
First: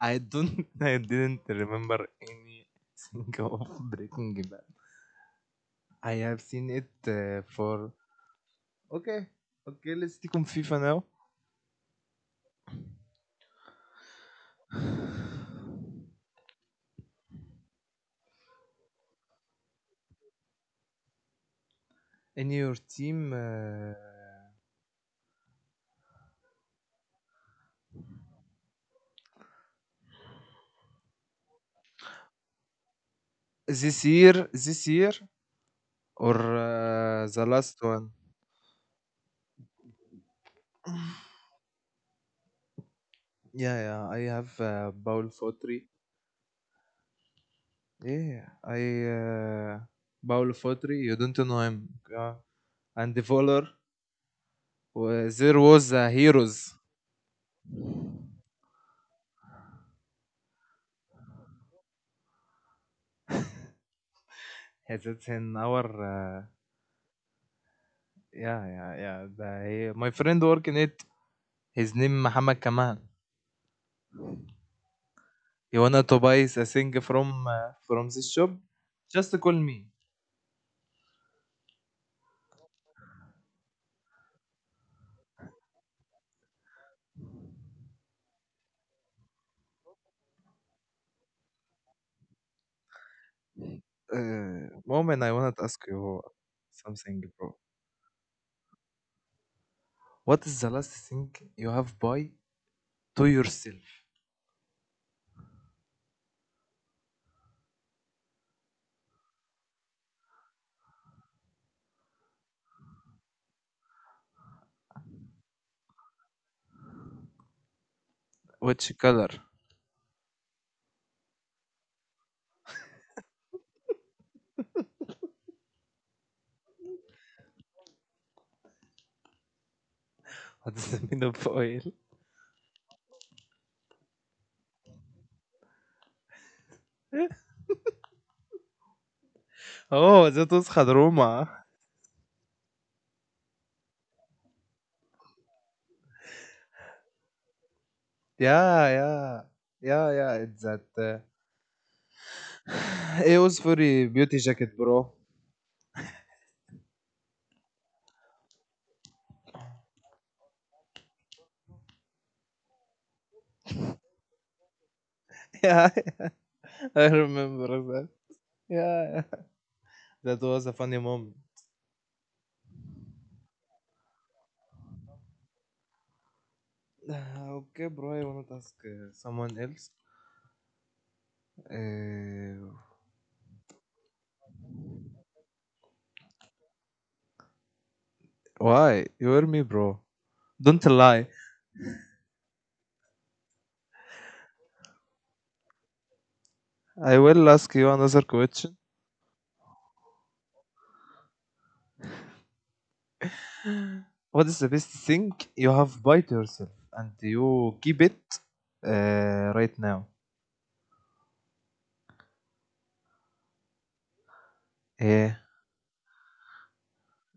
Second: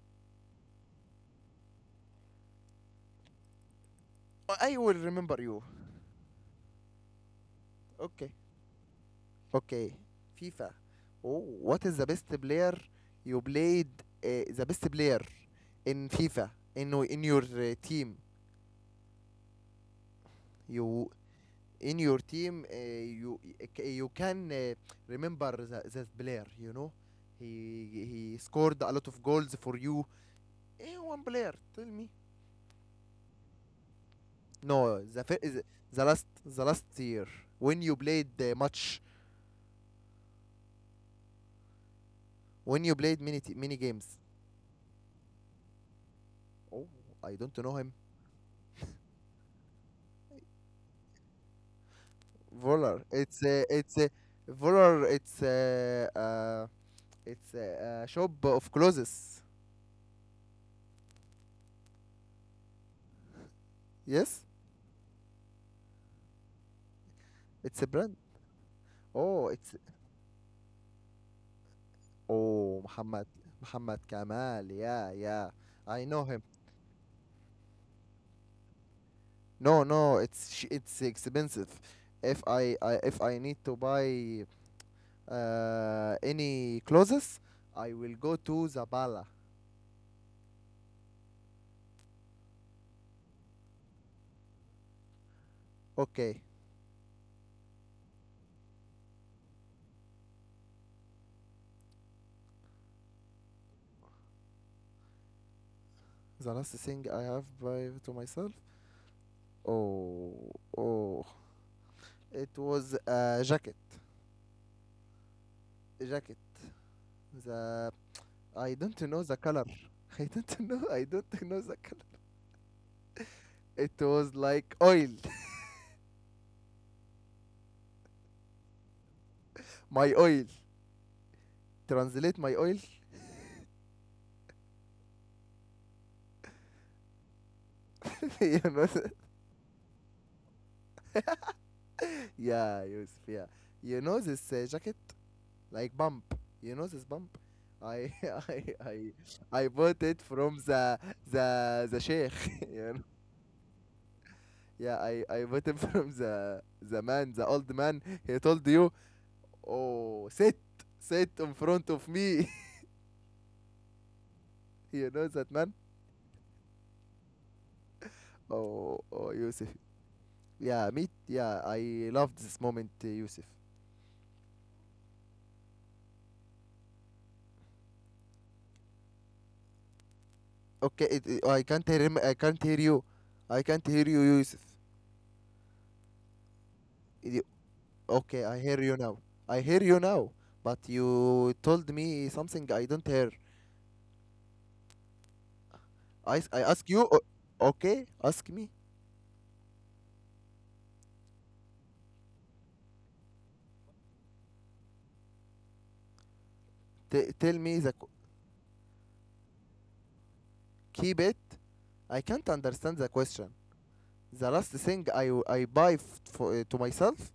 I don't, I didn't remember anything of Breaking Bad. I will remember you. I have seen it for Okay. okay, okay, let's Okay. stick on FIFA FIFA. now. Oh, what is the best player you played? The best player in FIFA in your team. You in In your your team, uh, team you uh, you can uh, remember that player, you know, he he scored a lot of goals for you. One player, tell me. this year No the fir- or The last, the the last last one? year when you played the match, Yeah, yeah. I when have you played Paul many Fotri. games. Yeah, I Oh, I don't uh, know him. Paul Fotri. You don't know him. Uh, and the Voller. Voller There was it's uh, it's uh, Heroes. Voller, it's a shop of clothes. Yeah, that's in our Yes, yeah, yeah, yeah. It's a brand. My friend working it. Oh, it's His name Muhammad Kamal. Oh, Muhammad You Kamal. wanna to buy Yeah, a yeah. thing I know him. From this shop? Just call me. No, no, it's expensive. If I need to buy any clothes, I will go to Zabala. Moment, I wanna ask you Okay. something, bro. What is the last thing you have buy to yourself? The last thing I have by to myself. Oh, oh. It was a jacket. A jacket. The I don't know Which the color? color. I don't know. I don't know the color. It was like oil. My oil. What is the mean of oil? Translate my oil. you know, Oh, that was Khadruma. yeah, Yusuf, yeah. You know this jacket, like bump. You know this bump. I I I Yeah, yeah. I bought it Yeah, yeah, from it's that. The sheikh. you know. it was for a beauty jacket, Yeah, I bro. Bought it from the man, the old man. He told you, oh, sit, sit in front of me. you know that man. Yeah, I remember that. Oh, Yeah, oh, yeah, Yusuf. that was a Yeah, me. funny moment. Yeah, I loved this moment, Yusuf. Uh, okay, bro, I wanna ask someone else. Okay, I can't hear him. I can't Uh, hear you. I can't hear you, Yusuf. You- Okay, I hear you why? now. You hear I me, hear you bro? now. But Don't lie. you told me something I don't hear. I ask you. I will ask you Okay, another ask me. question. What is the best thing you have bought yourself and Tell you me the keep it right now? keep it. I can't understand the question. The last thing Yeah, I buy for, to myself.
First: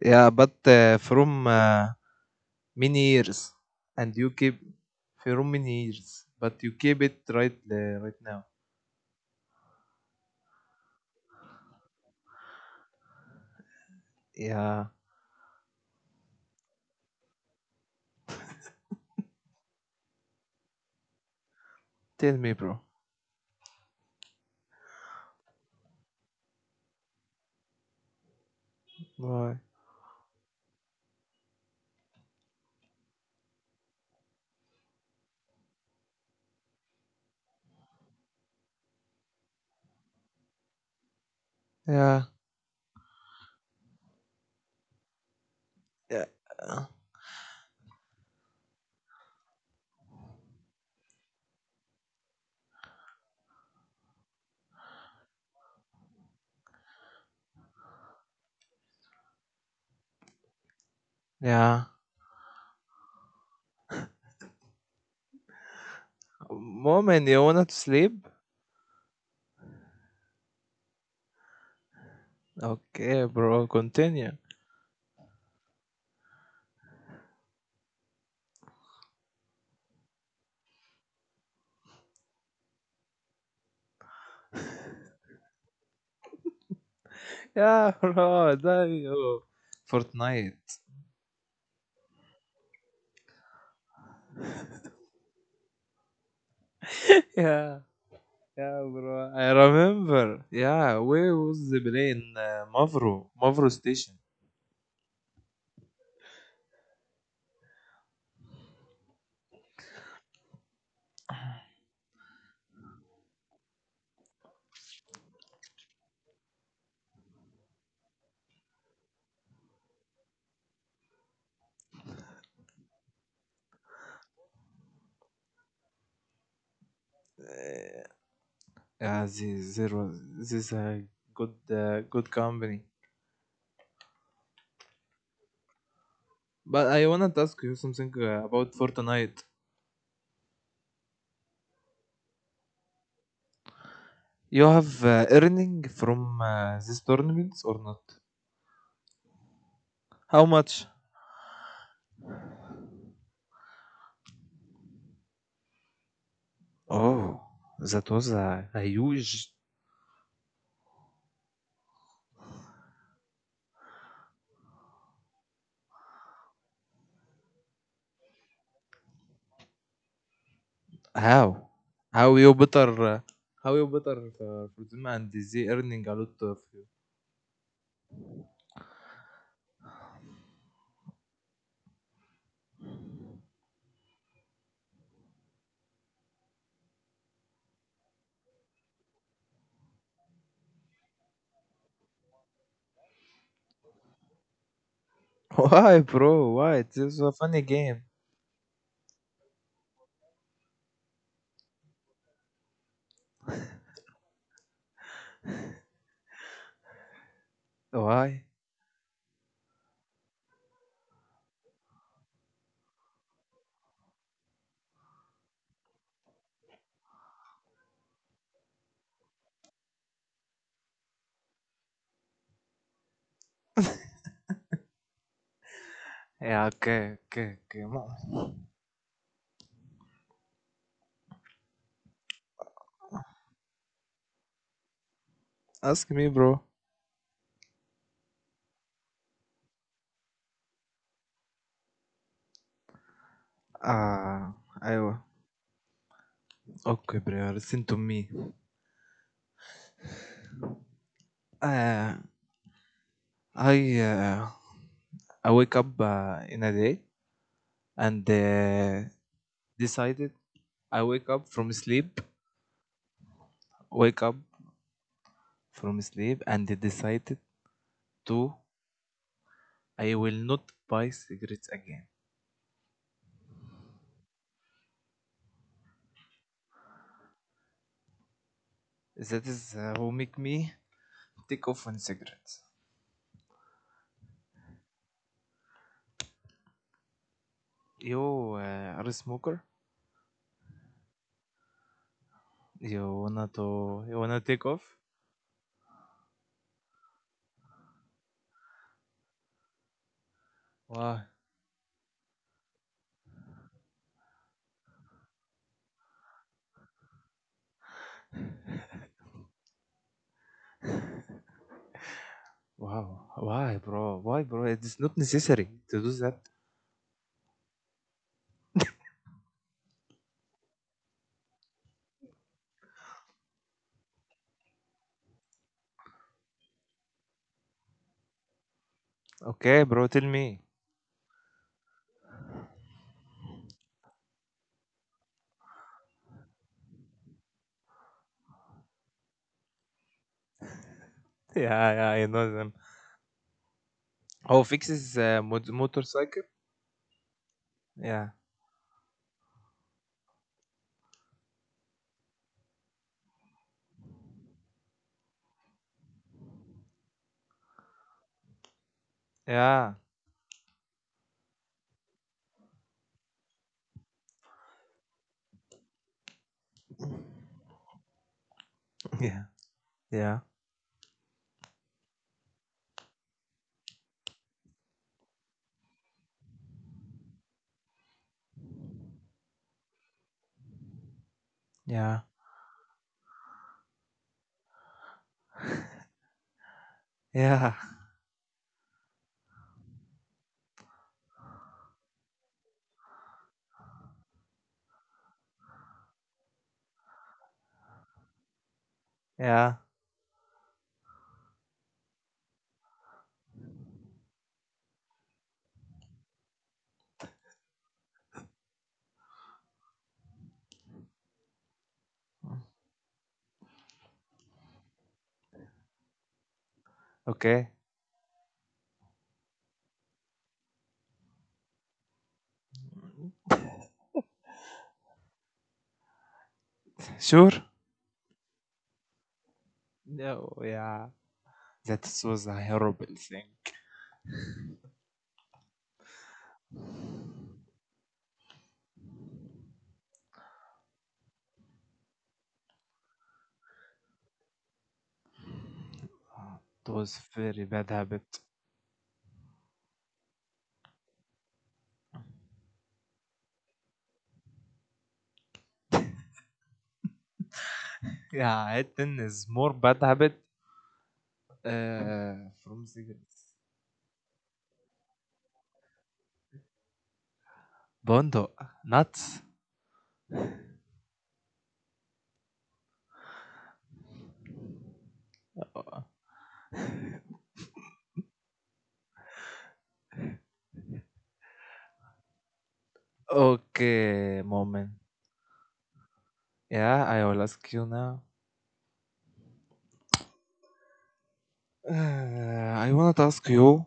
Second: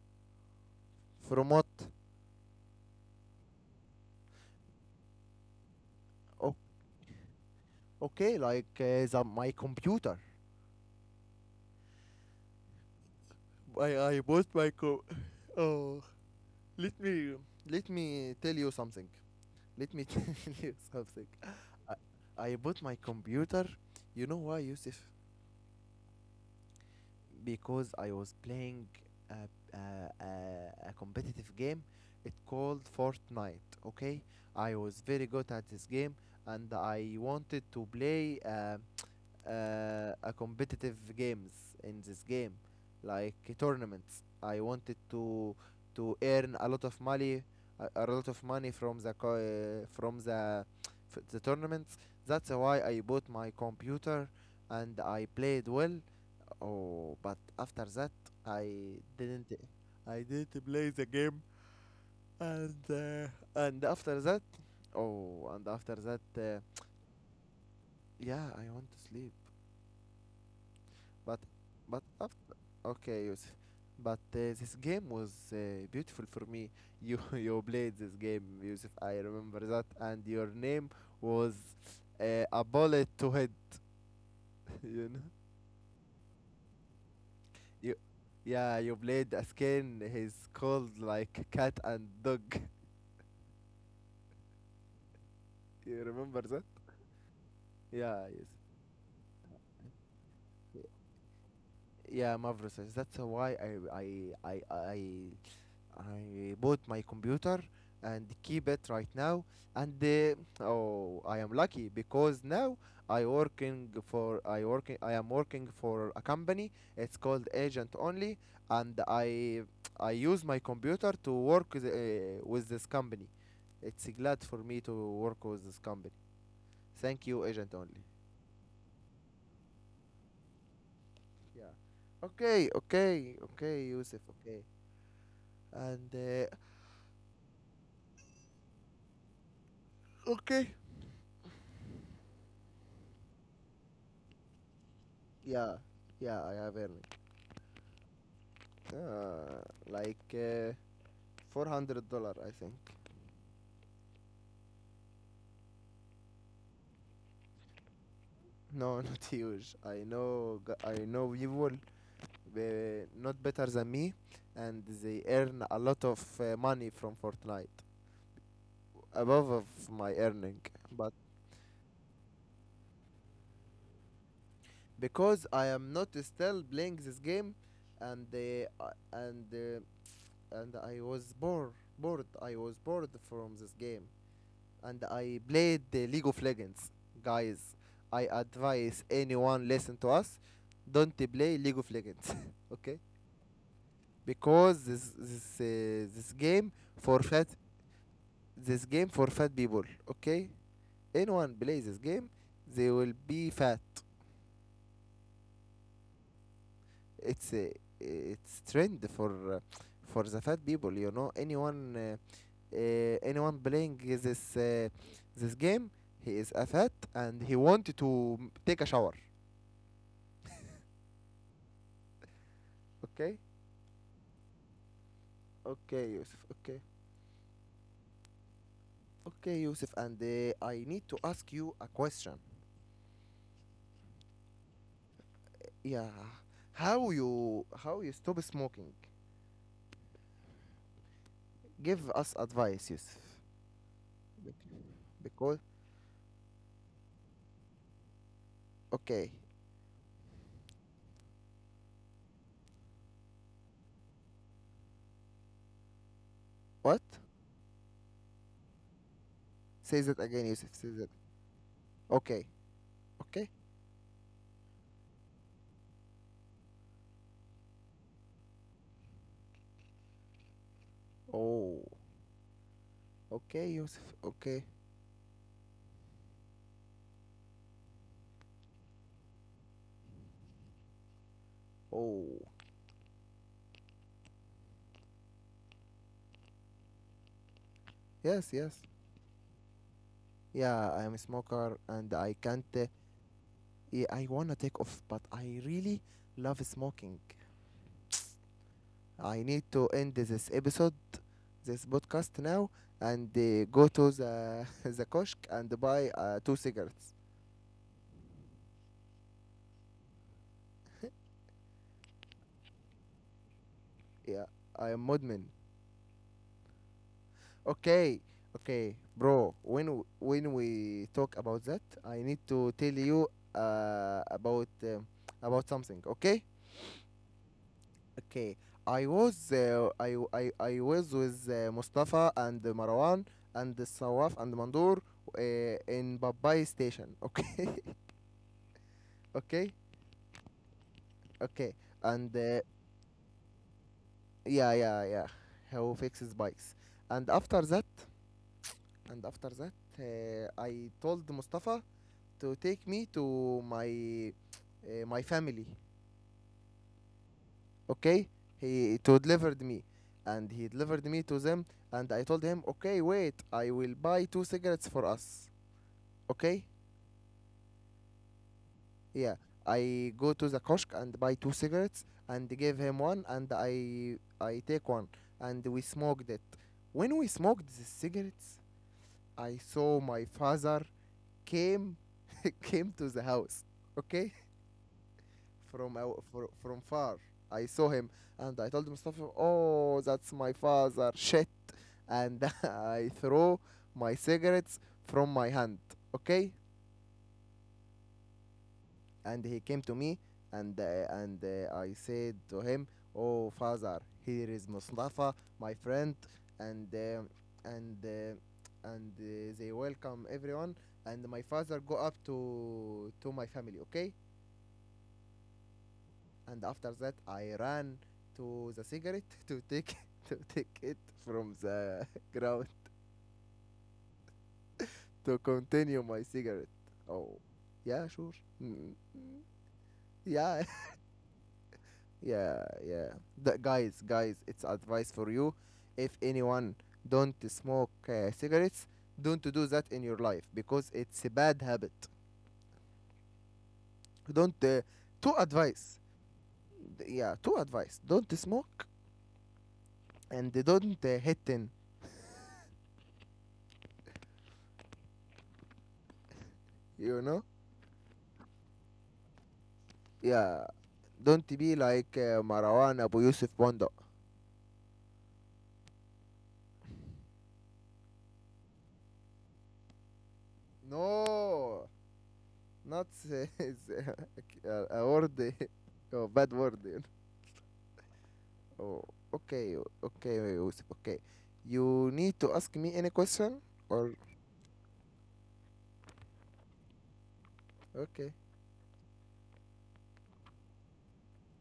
yeah, but from From what? Many years, and you keep from many years, Oh, but you keep it right okay, now. like my computer. I bought my Yeah, co. Oh, let me let me tell you something. Let me tell you something. I, tell me, I bro. bought my computer. You know why, Yusuf? Because I was playing a, Why? A competitive game. It called Fortnite. Okay, I was very good at this game, and I wanted to play. A competitive games in Yeah, this game, like tournaments. I wanted to yeah, earn a uh, lot of money, a lot of money from from the tournaments. That's why I bought my computer, and I played well. Oh, but after that, i didn't I didn't play the game. yeah. And uh, and after that Oh, and after that Moment, you wanna to sleep? yeah, I want to sleep. But but after Okay, okay, bro, Yusuf. continue. But this game was beautiful for me. You you played this game, Yusuf. I remember that, and your name was a bullet to head. You know, Yeah, you bro, I love yeah, you you. played a skin. He's Fortnite. called like cat and dog. You remember that? Yeah, Yeah, yes. yeah, bro. I remember. Yeah, where was the plane? Yeah, Mavrosaurus. Mavro, That's why Mavro station. I I I I bought my computer and keep it right now. And oh, I am lucky because now I am working for a company. It's called Agent Only, and I use my computer to work with this company. It's glad for me to work with this company. Thank you, Agent Only. Uh, yeah, there was this is a Yeah. good, good Okay, company. okay, okay, Yusuf. Okay, and But I wanna ask you something about Fortnite. okay. You have earning from these tournaments or Yeah, not? yeah, I have earned. How much? Uh, like uh, $400, I think. Oh, that was a huge. No, not huge. I know, I know people uh, not better than me, and they earn a lot of money from Fortnite, How? above of How you my better? earning. But How you better for them and they earning a lot of because I am not still playing this game, and uh, I- and uh, and I was bored, bored. I was bored from this game. And I played the League of Legends. Guys, I advise anyone listen to us, don't play League of Legends, okay? why, bro? Why? This is a Because funny game. This game for fat, this game for fat people, okay? Anyone play this game, they will be fat. Why? It's a it's trend for the fat people, you know. Anyone playing this this game, he is a fat and he wanted to take a shower, okay? Yeah, okay, okay, okay. Mo- Okay, Yusuf. Okay. Okay, Yusuf. And I need to ask you a question. ask me, bro. Yeah. How you stop smoking? Ah, Give us ايوه. advice, Yusuf. Bec- Okay, bro. Listen to Because me. okay. Uh, I uh, I wake up in a day and What? decided I wake up from sleep, Say that again, Yusuf. Say that. wake up Okay. Okay. from sleep and decided to I will not buy cigarettes again. Oh. Okay, Yusuf. Okay. That is who make me take off on cigarettes. Oh. You are a smoker? Yes, yes. You Yeah, wanna I'm a to you smoker wanna and take off? I can't yeah, I wanna take off, but I really love smoking. Why? I need to end this episode, this podcast now, and go to the the kiosk and buy two cigarettes. Wow. Why, bro? Why, bro? It's not necessary to do that. Yeah, I am modman. Okay, okay, bro. When we talk about that, I need to tell you about about something. Okay, Okay, bro. Tell me. okay. I was I, w- I was with Mustafa and Marwan and Sawaf and Mandur in Babai station. Okay, Yeah, okay. yeah. I know them. Okay Oh, and fixes motorcycle. yeah, how Yeah. fixes bikes, and after that, and after that I told Mustafa to take me to my my family. Yeah. Okay, he to delivered me he delivered me to them, and I told him, "Okay, wait, I will buy two cigarettes for us." Okay, Yeah. Yeah. yeah. I go to the kiosk and buy two cigarettes and give him one and I take one, and we smoked it. When we smoked the cigarettes, I saw my father came, came to the house, okay, from Yeah. our, fro- Yeah. from far. I saw him, and I told Mustafa, "Oh, that's my father, shit!" And I throw my cigarettes from my hand. Okay, Yeah. and he came to me, and I said to him, "Oh father, here is Mustafa, my friend, and uh, and they welcome everyone." And my father go up to my family, okay? And after that, Okay. I ran to the cigarette to take to take it from the ground to continue my cigarette. Sure. Oh, yeah, sure. Mm, mm, No. yeah, Yeah. That was a yeah, horrible yeah. thing. Guys, it's advice for you. If anyone don't smoke cigarettes, don't do that in your life because it's a bad habit. Don't. Two advice. It was Yeah, very two bad advice. habit. Don't smoke and don't hit in. You know. Yeah. It is more bad habit Yeah. Don't be like from Marwan Abu cigarettes. Yusuf Bondo. Bondo. Nuts. No, not is, a word, Uh, a bad word. Oh, okay, okay, Yusuf, okay. You need to ask me any question or Okay, moment. Yeah, I will ask you now. okay. Uh, I want to ask you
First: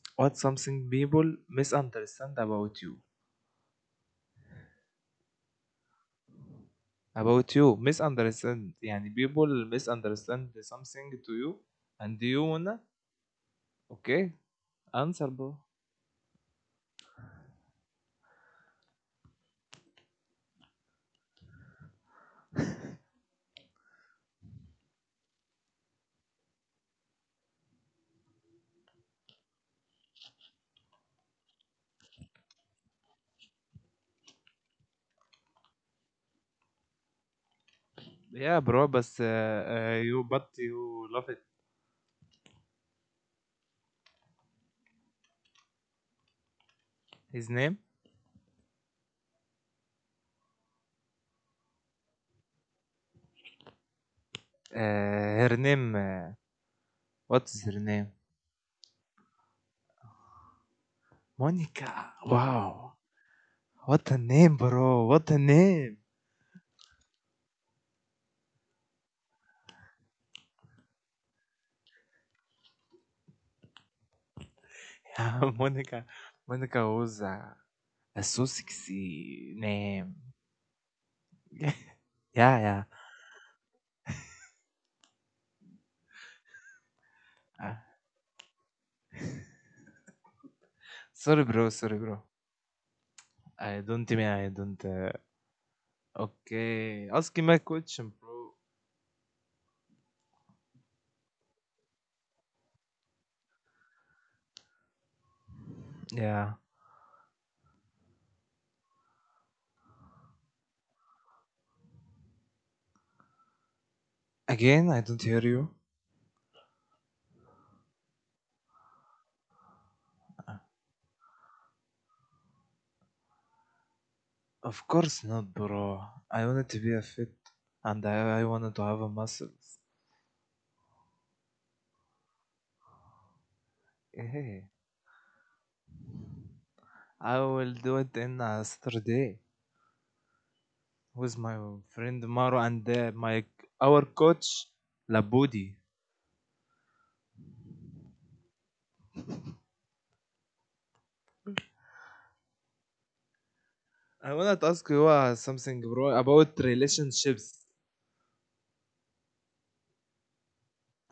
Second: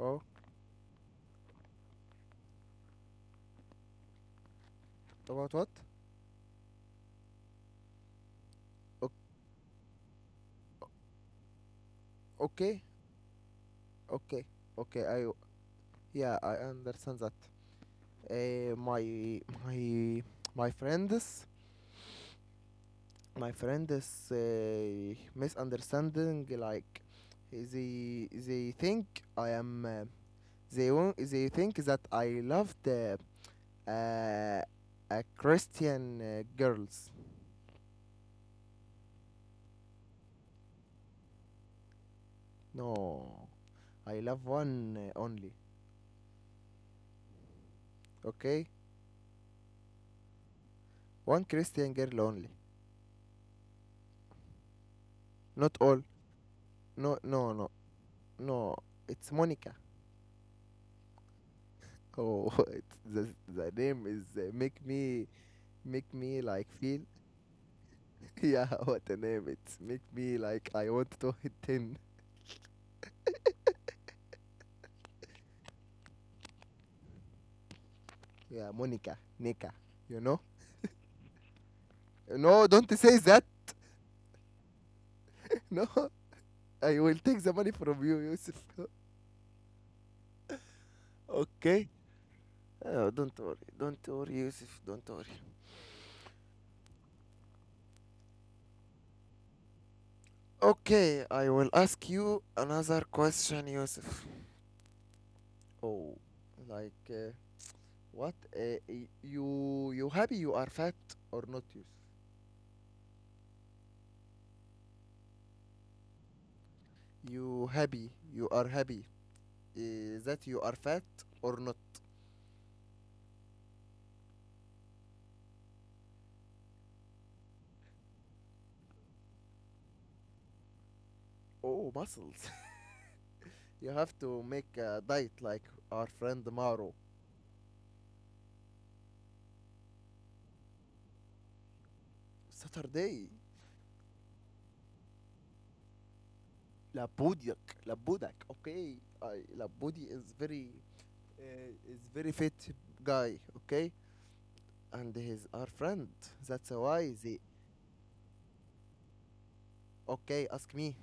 Oh, what something people misunderstand about you. about what? About you, misunderstand. O- يعني people misunderstand something to you and you okay, wanna okay okay, okay. I answer bro. yeah, I understand that. Uh, my my friends, my friend is misunderstanding. Like they think I am. They won't, they think that I love the uh, a Christian girls. Yeah bro بس you but you love it. No. I love one only. His name? Okay? One Christian girl only. Her Not name all. No, what no, is no, her name? no. It's Monica. Monica. Oh, Wow. it's the name What a is name, bro! What a name! make me like feel. Yeah, what a name. It's make me like I want to hit ten. Yeah, Monica, Monica was a so Yeah, Monica, sexy Nika. name. You know? yeah, No, yeah. don't say that. No, I will take the Uh, money from you, Yusuf. sorry, bro. Okay? Sorry, bro. Oh, don't worry. I don't Don't mean worry, I don't. Yusuf. Don't worry. Okay, ask me my question, bro. Okay, I will ask you another question, Yusuf. Oh, Yeah. like what? Uh, you happy you are fat or not, Yusuf? Again, I don't hear you. You happy? You are happy that you are fat or not? Of course not, bro. I wanted to be a fit, and I wanted to have a muscles. Oh, muscles! You have to Hey, make a diet like our friend Maro. I will do it in a Saturday with my friend Maro and Saturday, my our coach Labudi. labudiak, labudak. Okay, I labudi is very fit guy. Okay, I wanna ask you and he's our something, bro, friend. about That's why they relationships. okay, ask me.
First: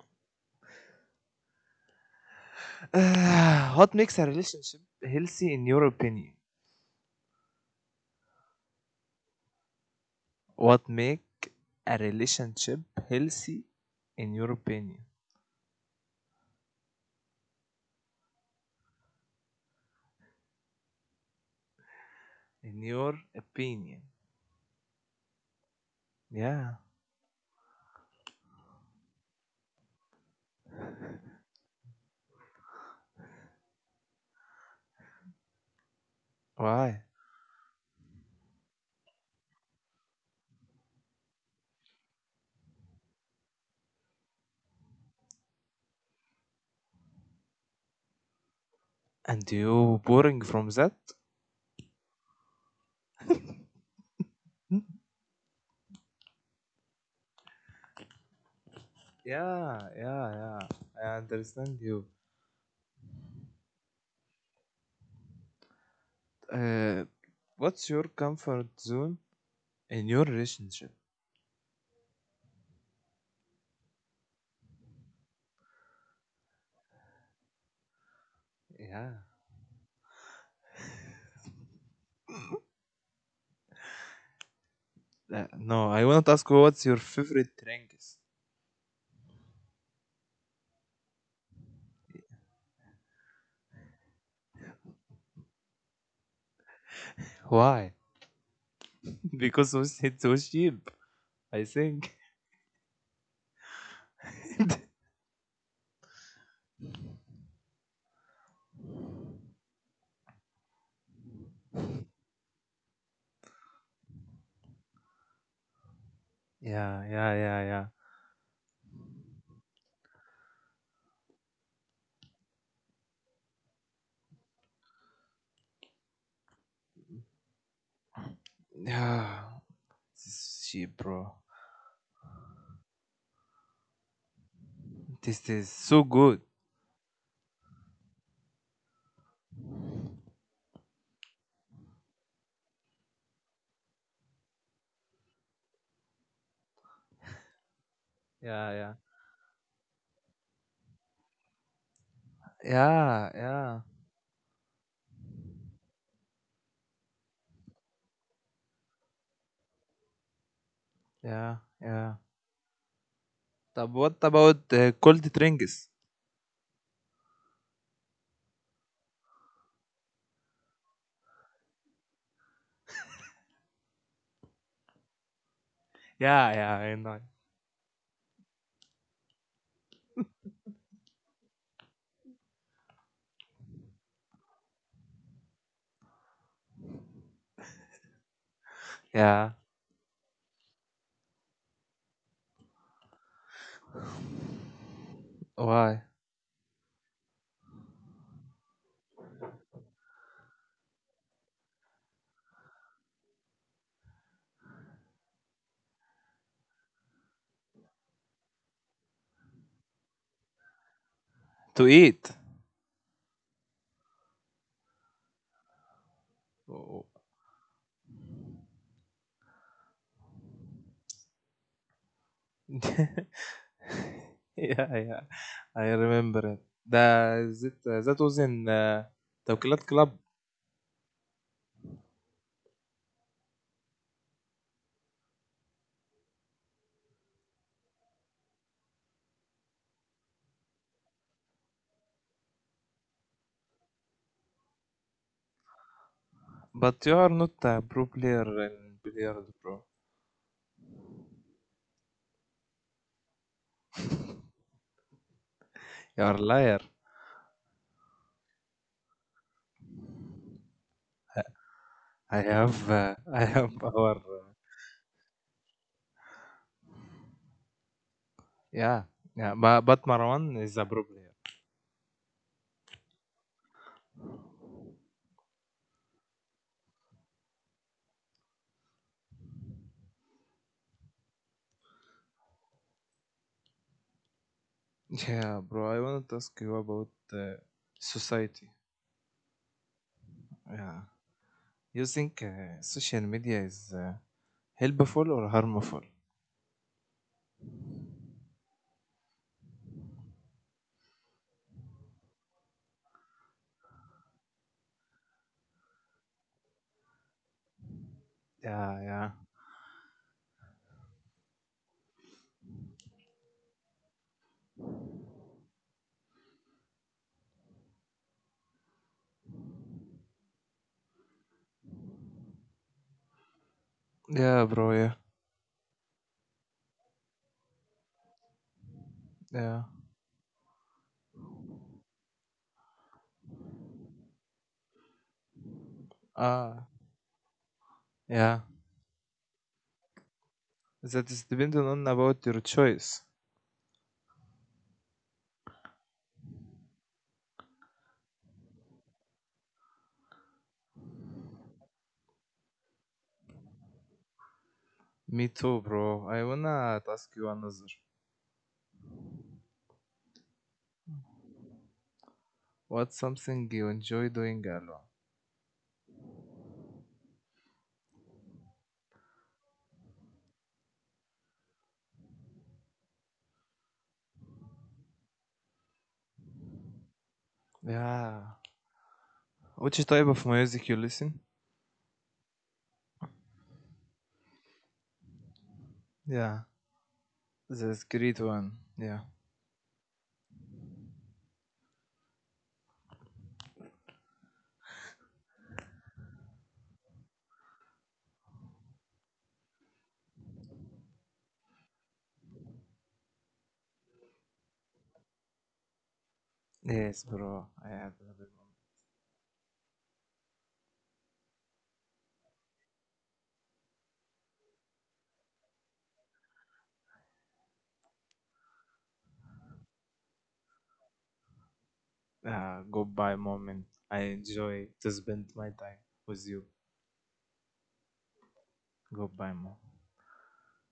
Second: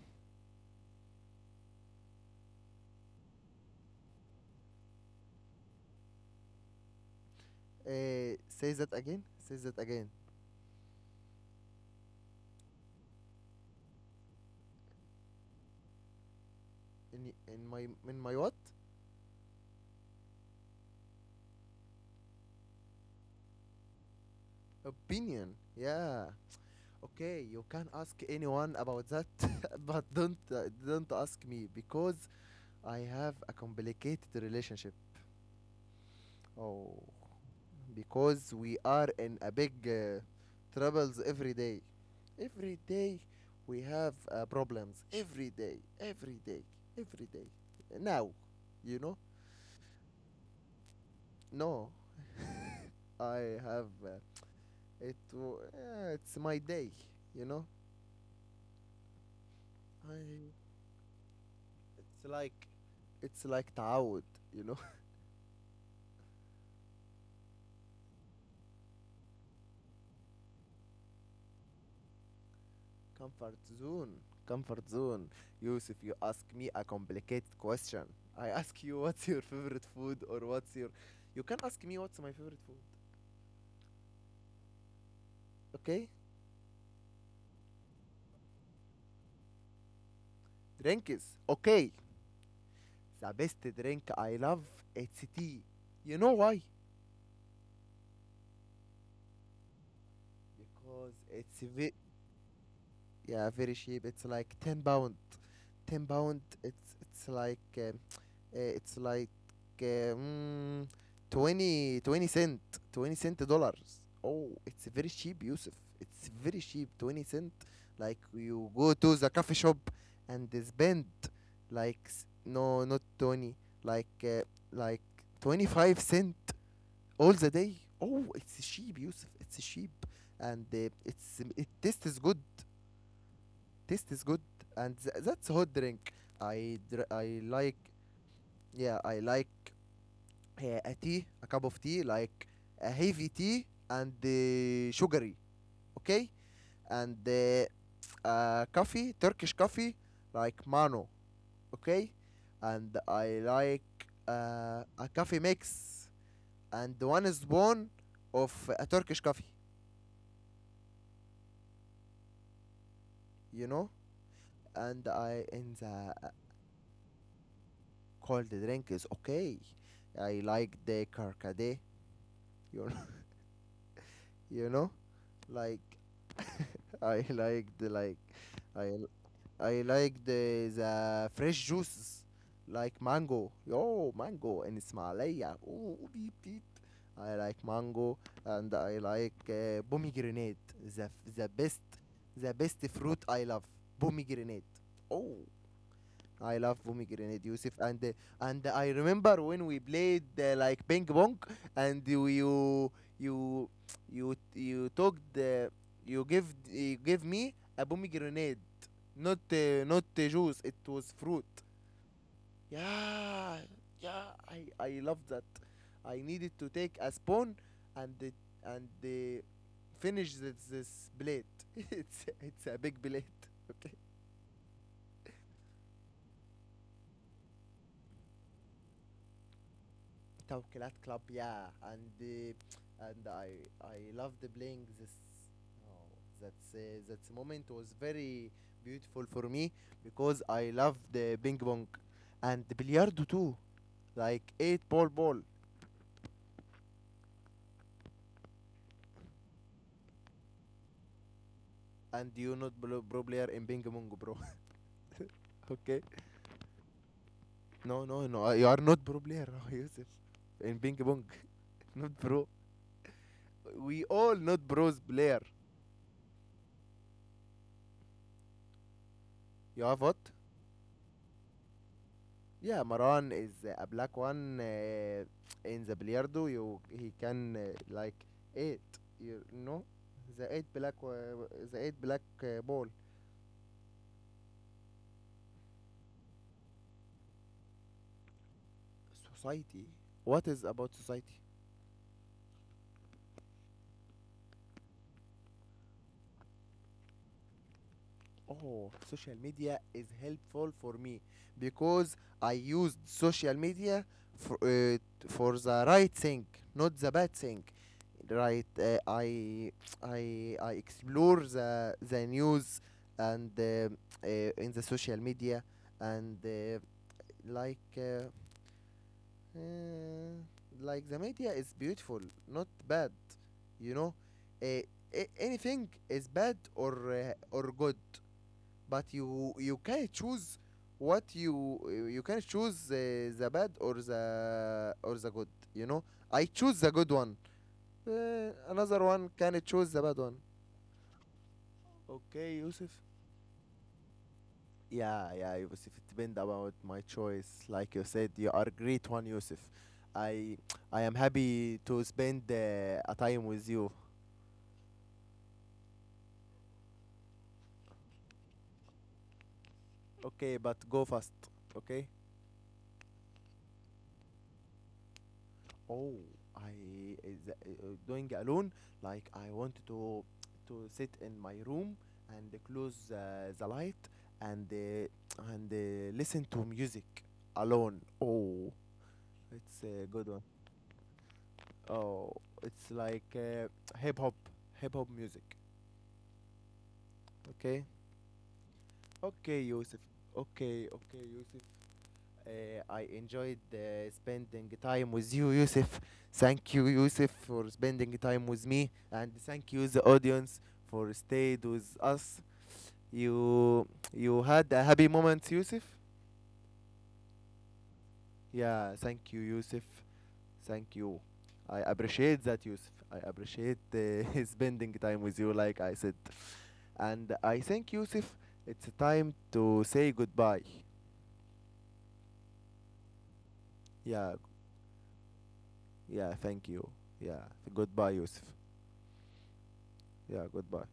what makes a relationship healthy in your opinion? Say that again. Say that again. What make a relationship healthy in your opinion? In my what? In your opinion, Opinion. Yeah. Okay, you can yeah. ask anyone about that, but don't ask me because I have a complicated relationship. Oh, Why? because we are in a big troubles every day. Every day we have problems. Every day, every day, every day. Now, you know? And you boring from that? No, I have. Hmm? Yeah, it's my day, you know. Yeah, I, yeah, yeah. I understand it's you. like it's like تعود, you know. Uh, what's your comfort zone in your relationship, Comfort zone, comfort zone. Yusuf, you ask me a complicated question. I ask you what's your yeah. favorite food or what's your. You can ask me what's my favorite food, okay? No, I want to ask you what's your favorite drink is. Drink is okay. The best drink I love, it's tea. You know why? Why? because it's so Because cheap, it's ve- I think. yeah, very cheap. It's like 10 pound. 10 pound it's like Uh, it's like um, 20 twenty cent, 20 cent dollars. Oh, it's very cheap, Yusuf. It's very cheap, 20 yeah, cent yeah, yeah, yeah. Like, you go to the coffee shop and they spend like no, not 20, like uh, like 25 cent all the day. Oh, it's cheap, Yusuf, it's Yeah, cheap. this And is cheap, it's bro. it taste is good, taste is good, and that's This hot is drink. so good. I dr- i like yeah i like uh, a tea, a cup of tea, like a heavy tea and sugary, okay? And Yeah, yeah, coffee, Turkish coffee, like mano, okay? And I yeah, like yeah, a coffee mix and one spoon of a Turkish coffee, yeah, yeah. you know? Tab- what about And cold I in drinks? the cold drink is okay. I like the karkade, you know, you know, like Yeah, yeah, I I know. like the like I I like the fresh juices like mango. Yo, mango in Ismailia. Oh, beep, beep. I like mango and I like Yeah. Pomegranate. The, the best, the best fruit I love. Pomegranate. Oh, Why? I love pomegranate, Yusuf, and I remember when we played like ping pong, and you you you took the you give me a pomegranate, not not juice. It was fruit. To eat. Yeah, yeah. I love that. I needed to take Oh. a spoon and it, and finish this plate. It's a big plate. Okay. yeah, yeah, I remember it. The is it, that was in the Clad Club. Tawkilat Club, yeah, and I loved playing this. Oh, that's that moment was very beautiful for me because I loved the ping pong and the billiardo too, like eight ball ball. But you are not a pro player in billiards, bro. And you not bro, pro player in ping pong, bro. Okay? You are liar. No, no, no. You are not pro player, Yusuf. In ping pong, not I pro. have, I have We our, all not pros player. yeah, yeah. You But have what? Marwan is a pro player. Yeah, Maran is a black one in the Billiardo. You he can like eight. You know the eight black ball. Yeah, bro. I want to ask you about society. Society. What is about Yeah, society? you think social media is helpful or harmful? Oh, social media is helpful for me because I used social media for for the right thing, not the bad thing. Right, Yeah, uh, yeah, I I I explore the news and uh, in the social media and like uh, uh, like the media is beautiful, not bad. You know, yeah, uh, bro. Yeah, anything is bad or good, but you yeah. can choose what you can choose the bad or the good, you know. I choose Ah, the good one. uh, yeah. Another one can choose the bad one. That is dependent on about Okay, your Yusuf. choice. Yeah, yeah, Yusuf, it depend about my choice, like you said. You are great one, Yusuf. i I am happy to spend a time with you. Me too, bro. I wanna ask you another. Okay, but go fast. Okay. What's something you enjoy doing alone? Oh, I is, uh, doing alone. Like, I want to sit in my room and close the light and listen to music alone. Yeah. Oh, it's Which a good type one. of music you listen? Oh, it's like hip hop, hip hop music. Yeah. Okay, That's great one. Yeah. okay, Yusuf. Okay, okay, Yusuf. I enjoyed spending time with you, Yusuf. Thank you, Yusuf, for spending time with me, and thank you, the audience, for stayed with us. You had a happy moment, Yusuf. Yes, bro. I have another moment. Yeah, thank you, Yusuf. Thank you. I appreciate that, Yusuf. I appreciate spending time with you, like I said. And I think, Yusuf, it's time to say goodbye. Goodbye moment. I Yeah, enjoy to spend my time yeah. with you. Thank you. Yeah, goodbye, Yusuf. Goodbye, mom. Yeah, goodbye.